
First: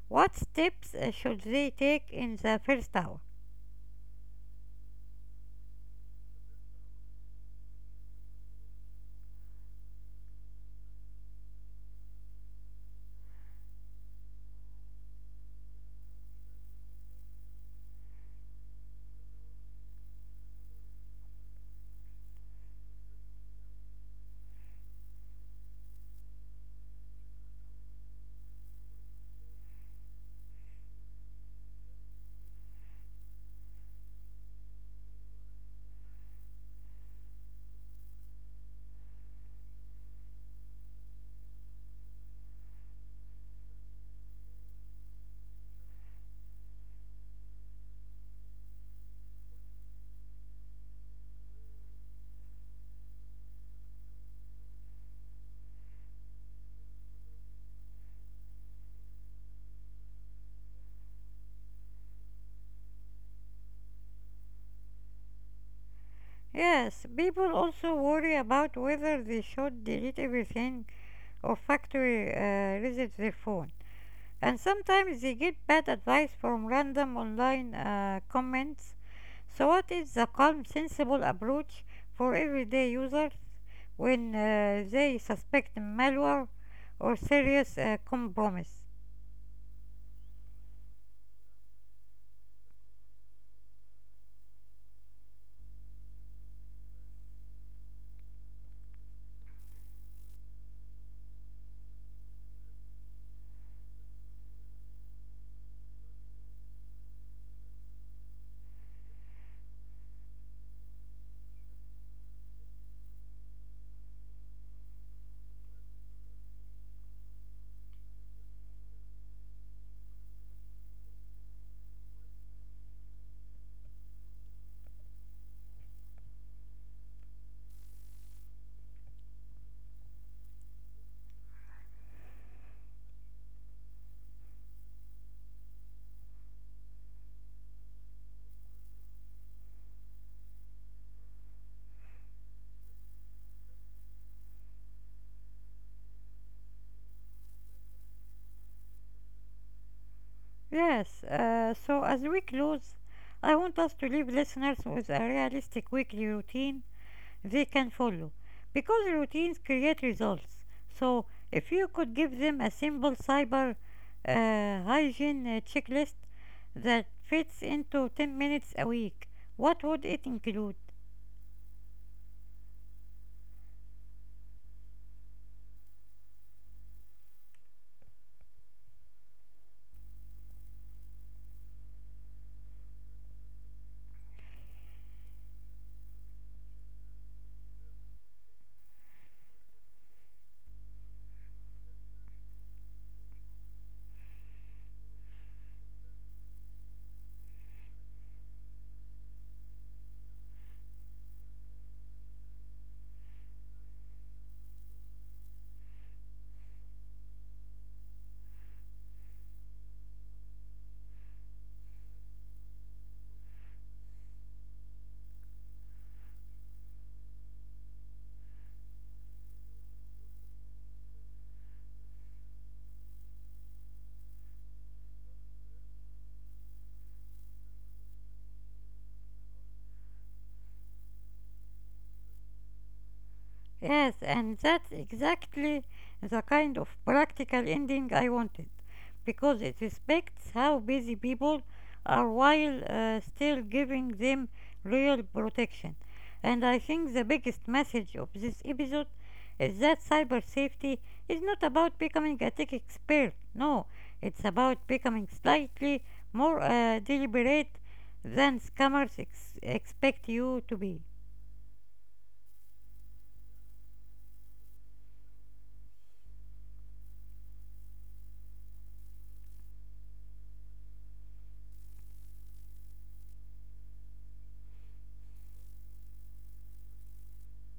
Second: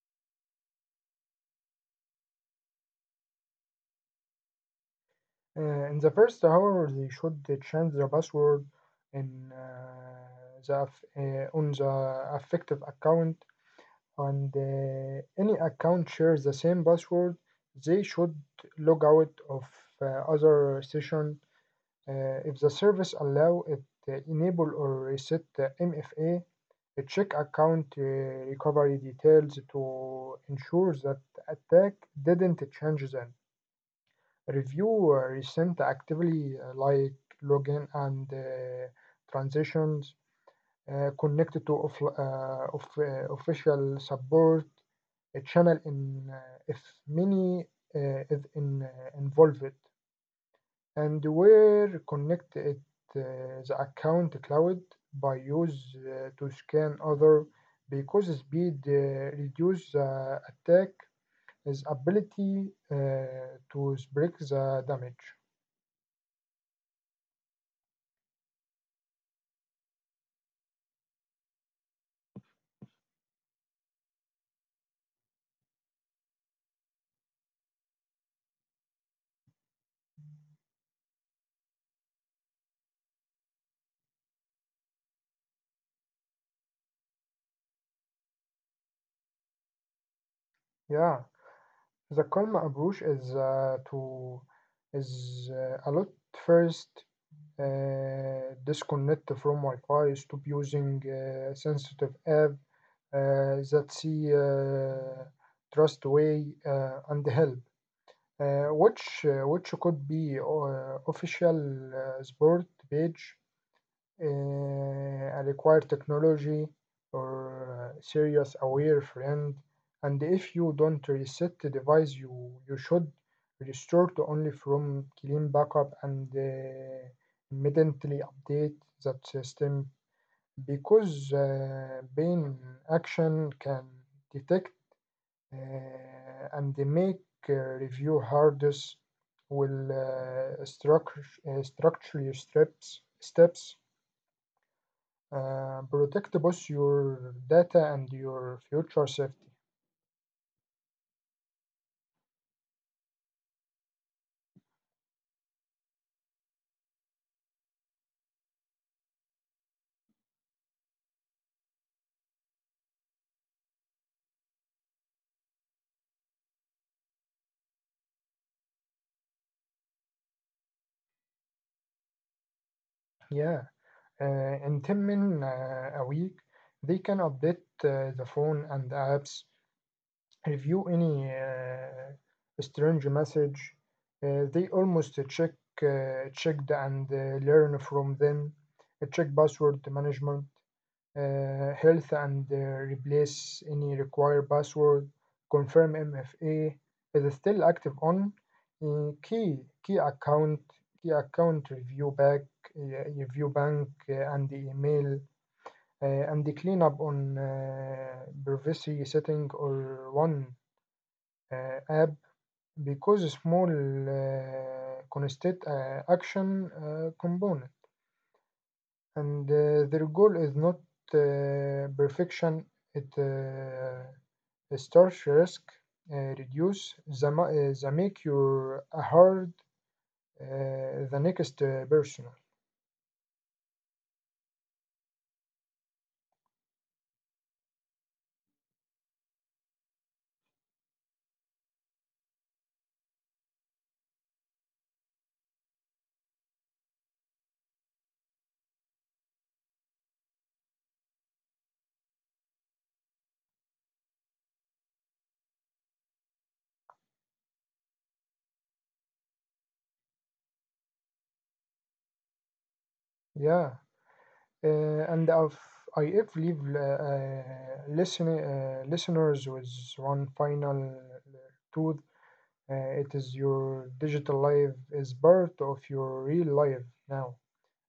S1: what steps should they take in the first hour?
S2: In the first hour, they should change the password in the aff- on the affective account, and any account shares the same password. They should log out of uh, other session. If the service allow it, enable or reset the MFA. Check account recovery details to ensure that attack didn't change them. Review recent actively like login and transitions, connect to off, of, official support channel in if many is in, involved, and where connect it uh, the account cloud by use to scan other because speed reduce the attack is ability to break the damage.
S1: Yes, people also worry about whether they should delete everything or factory reset their phone. And sometimes they get bad advice from random online comments. So what is the calm, sensible approach for everyday users when they suspect malware or serious compromise?
S2: Yeah, the Kalm approach is to is a lot first disconnect from Wi-Fi, stop using sensitive app that see trust way and help, which could be official sport page uh, require technology or serious aware friend and if you don't reset the device you you should restore to only from clean backup and immediately update that system because being action can detect uh, and they make review hardest will structure, structure your steps steps protect both your data and your future safety.
S1: Yes, so as we close, I want us to leave listeners with a realistic weekly routine they can follow because routines create results. So if you could give them a simple cyber hygiene checklist that fits into 10 minutes a week, what would it include?
S2: Yeah, in 10 min a week, they can update the phone and apps, review any strange message. They almost check checked and learn from them. Check password management. Health and replace any required password. Confirm MFA is still active on key key account key account review back review bank and the email and the cleanup on privacy setting or one app because small constant action component and their goal is not perfection. It starts risk, reduce the, ma- the make your hard the next person.
S1: Yes, and that's exactly the kind of practical ending I wanted, because it respects how busy people are while still giving them real protection. And I think the biggest message of this episode is that cyber safety is not about becoming a tech expert. No, it's about becoming slightly more deliberate than scammers expect you to be.
S2: Yeah, and I've, I if leave listen, listeners with one final truth. Uh, it is your digital life is part of your real life now.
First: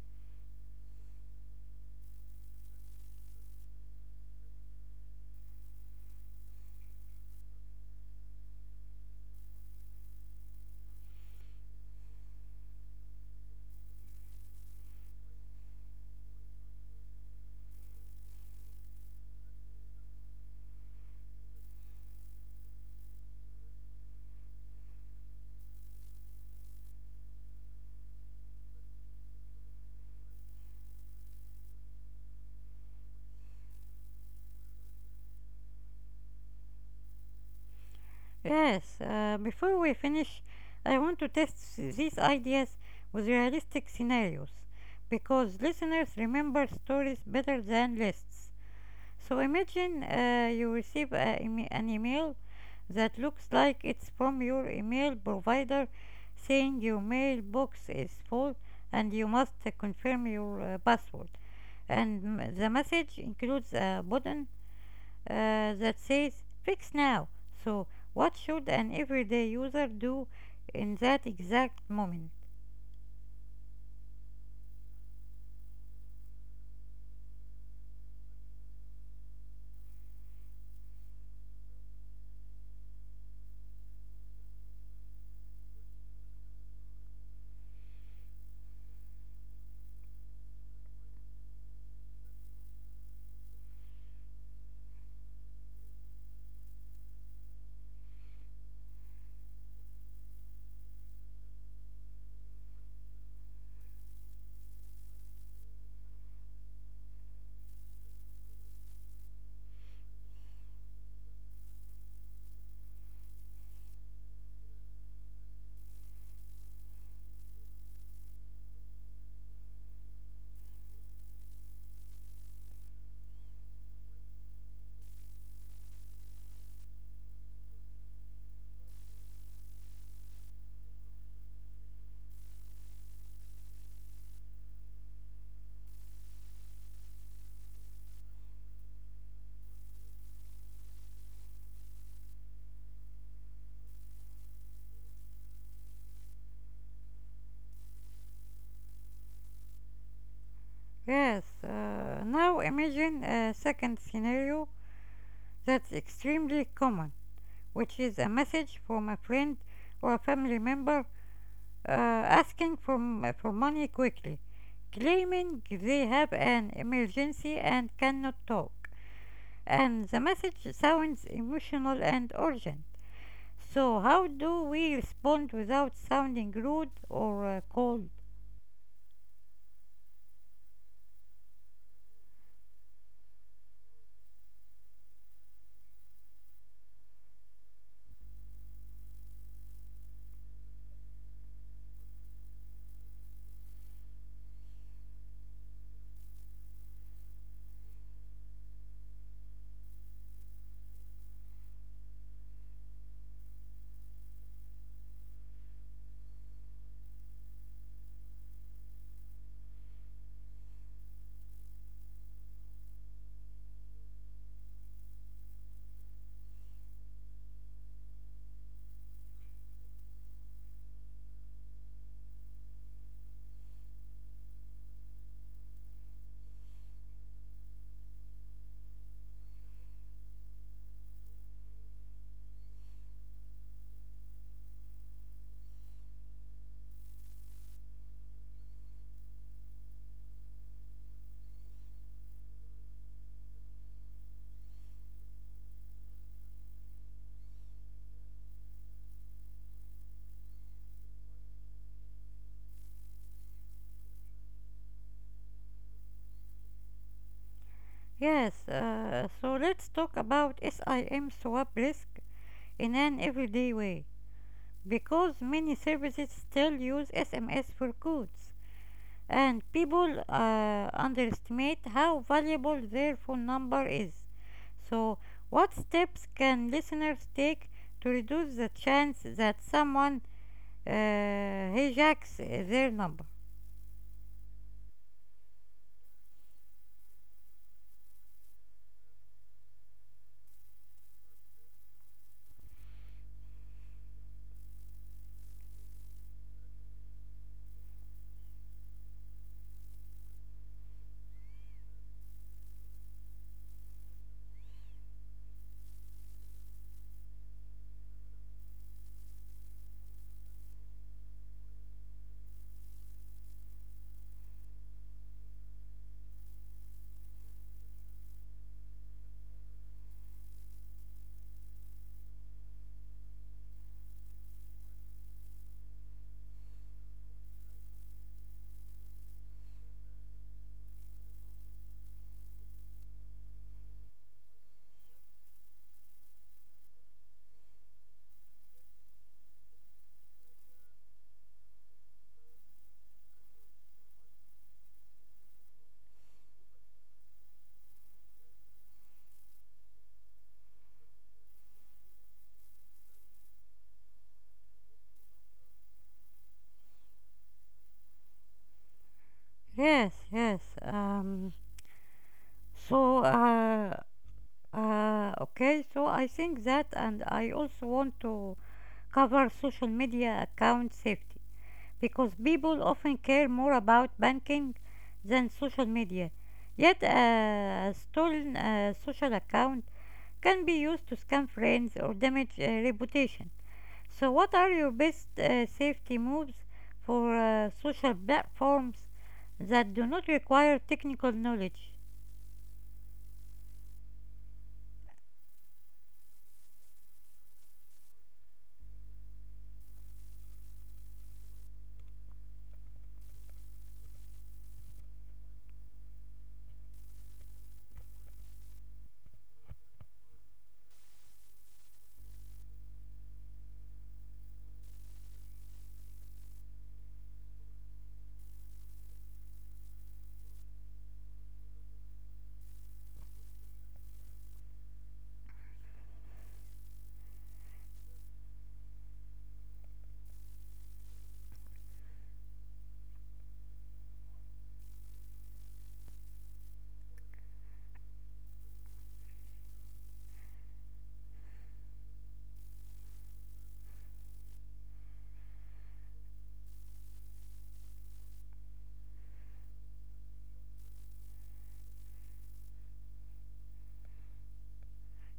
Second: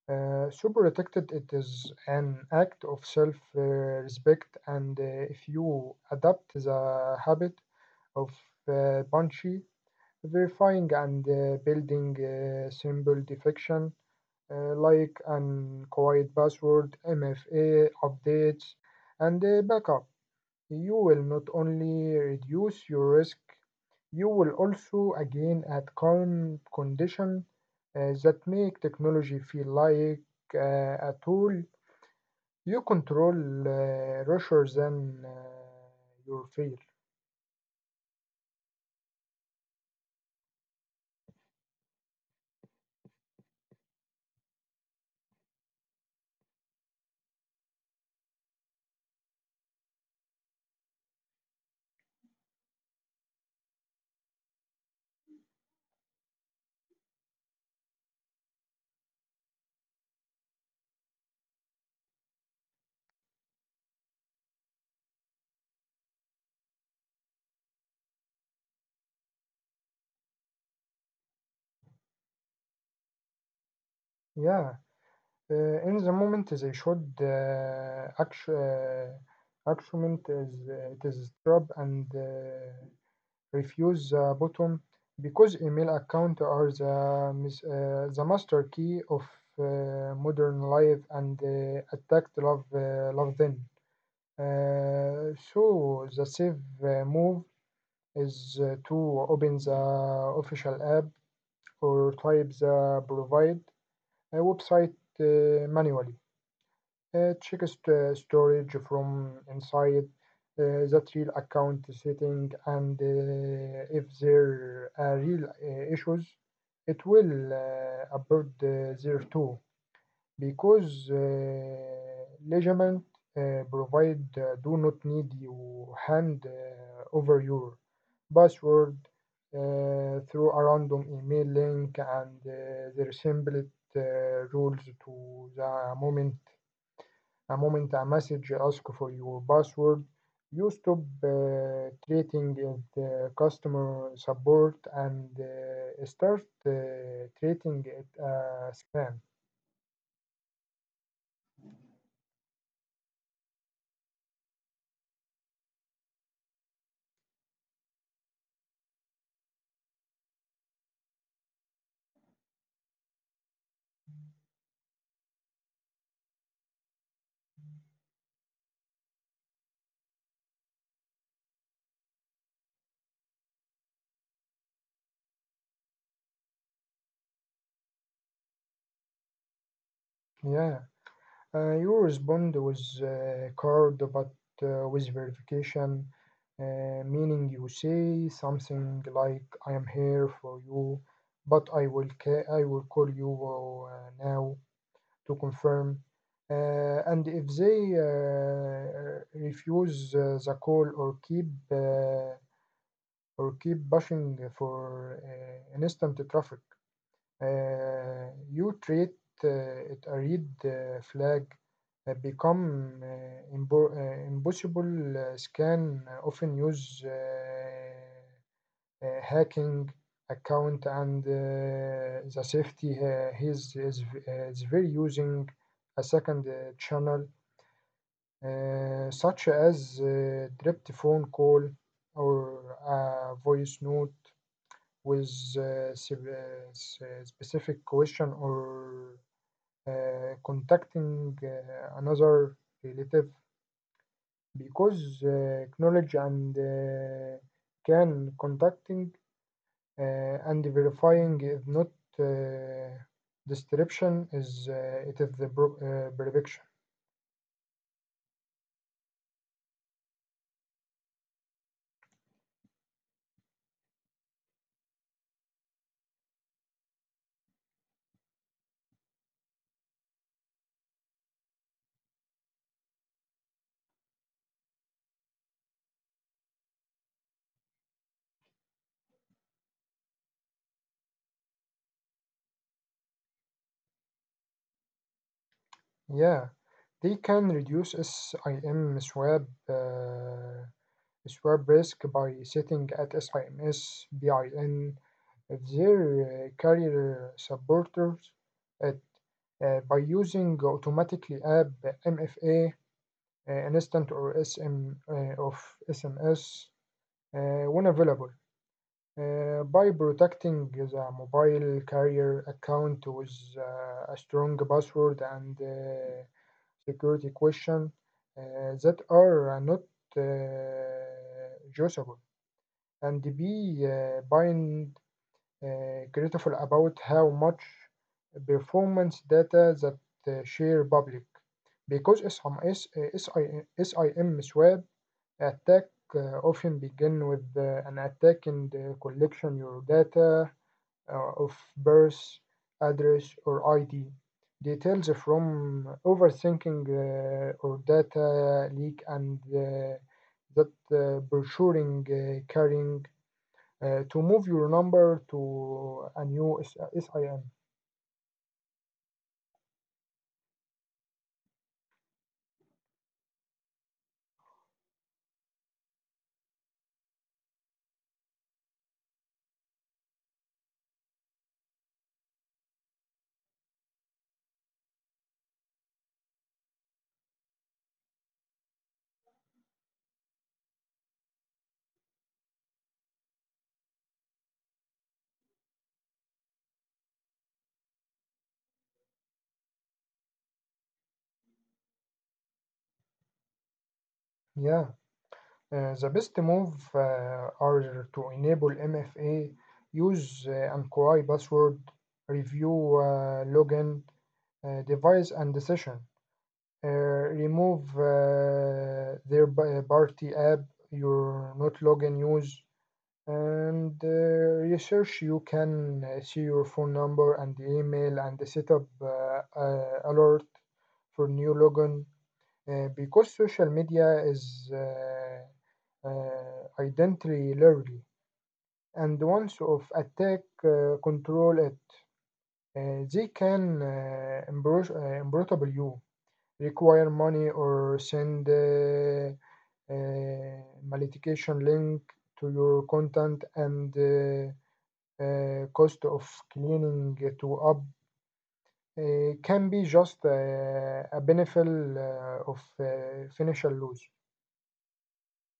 S2: Super protected, it is an act of self respect, and if you adopt the habit of punchy, verifying, and building simple defection like an quiet password, MFA updates, and backup, you will not only reduce your risk you will also again add calm condition that make technology feel like a tool you control rather than your fear.
S1: Yes, before we finish, I want to test these ideas with realistic scenarios because listeners remember stories better than lists. So imagine you receive a, an email that looks like it's from your email provider saying your mailbox is full and you must confirm your password. And the message includes a button that says fix now. So, what should an everyday user do in that exact moment?
S2: Yeah, in the moment they should act, action is it is trap and refuse button because email account are the, mis- the master key of modern life and attacked love, love then. So the safe move is to open the official app or type the provide website manually. Check st- storage from inside that real account setting, and if there are real issues, it will appear there too because measurement provide do not need you hand over your password through a random email link and they resemble it, rules to the moment a moment a message asks for your password, you stop treating it customer support and start treating it as spam.
S1: Yes, now imagine a second scenario that's extremely common, which is a message from a friend or a family member asking for, for money quickly, claiming they have an emergency and cannot talk. And the message sounds emotional and urgent. So, how do we respond without sounding rude or cold?
S2: Yeah, you respond with card but with verification, meaning you say something like "I am here for you," but I will ca- I will call you now. To confirm. And if they refuse the call or keep pushing for instant traffic, you treat it a red flag. Become imbo- impossible scan often use hacking account and the safety is very using a second channel such as direct phone call or a voice note with uh, uh, specific question or contacting another relative because knowledge and can contacting and verifying is not uh, description is it is the bro- prediction
S1: Yes, so let's talk about SIM swap risk in an everyday way. Because many services still use SMS for codes, and people underestimate how valuable their phone number is. So, what steps can listeners take to reduce the chance that someone hijacks their number?
S2: yeah they can reduce sim swab swab risk by setting at sims bin if their carrier supporters it by using automatically app mfa instant or sm of sms when available by protecting the mobile carrier account with a strong password and security question uh, that are not usable and be being critical about how much performance data that share public because SIM, S- SIM SIM swap attack often begin with an attack and collection your data of birth, address, or ID. Details from overthinking or data leak and that brochuring carrying to move your number to a new SIM.
S1: Yes, yes. So, uh, okay, so I think that, and I also want to cover social media account safety because people often care more about banking than social media. Yet, a stolen social account can be used to scam friends or damage reputation. So, what are your best safety moves for social platforms that do not require technical knowledge?
S2: Yeah, the best move are to enable MFA, use an QI password, review login, device, and session. Uh, remove their pa- party app you're not login use and research you can see your phone number and email and set up alert for new login because social media is identity largely and once of attack control it they can embro- imbrotable you require money or send uh, malicious link to your content and cost of cleaning to up can be just a benefit of financial loss.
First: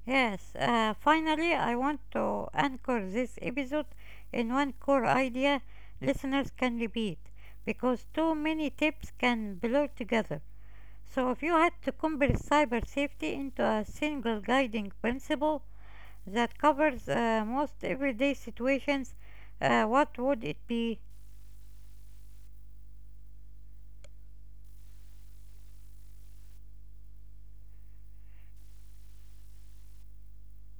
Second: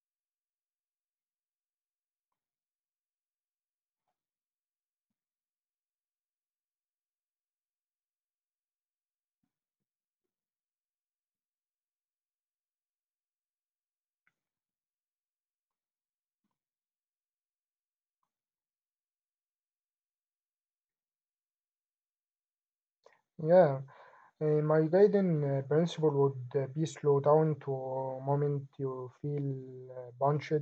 S1: Yes, finally, I want to anchor this episode in one core idea listeners can repeat because too many tips can blur together. So, if you had to compress cyber safety into a single guiding principle that covers most everyday situations, what would it be?
S2: Yeah, my guiding principle would be slow down to moment you feel punched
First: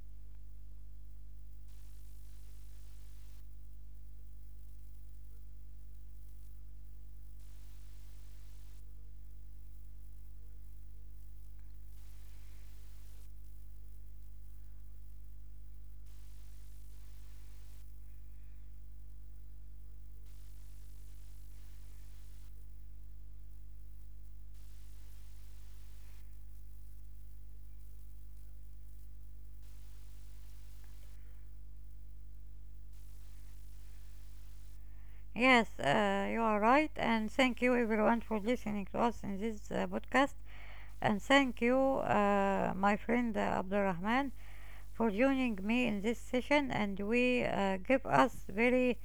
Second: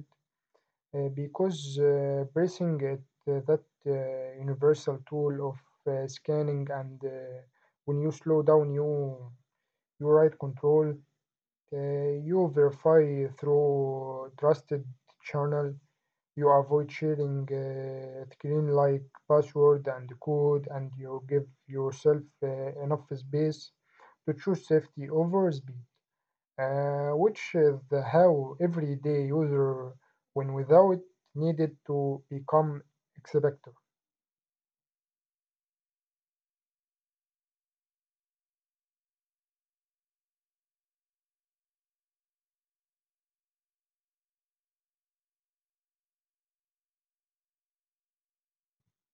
S2: because pressing it, that universal tool of scanning and when you slow down you you write control you verify through trusted channel you avoid sharing screen like password and code and you give yourself enough space to choose safety over speed which is the how everyday user when without needed to become expector.
S1: Yes, you are right, and thank you everyone for listening to us in this podcast. And thank you, my friend Abdurrahman, for joining me in this session, and we give us very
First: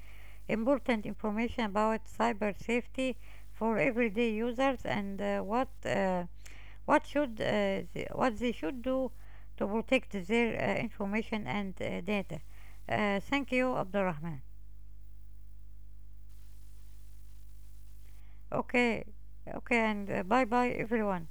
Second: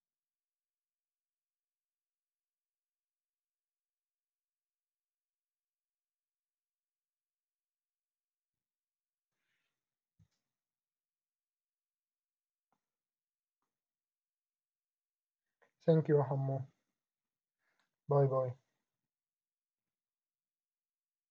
S1: important information about cyber safety for everyday users and what should what they should do to protect their information and data. Thank you, Abdurrahman.
S2: Thank you, Hammo. Bye bye.
S1: Okay, okay, and bye bye everyone.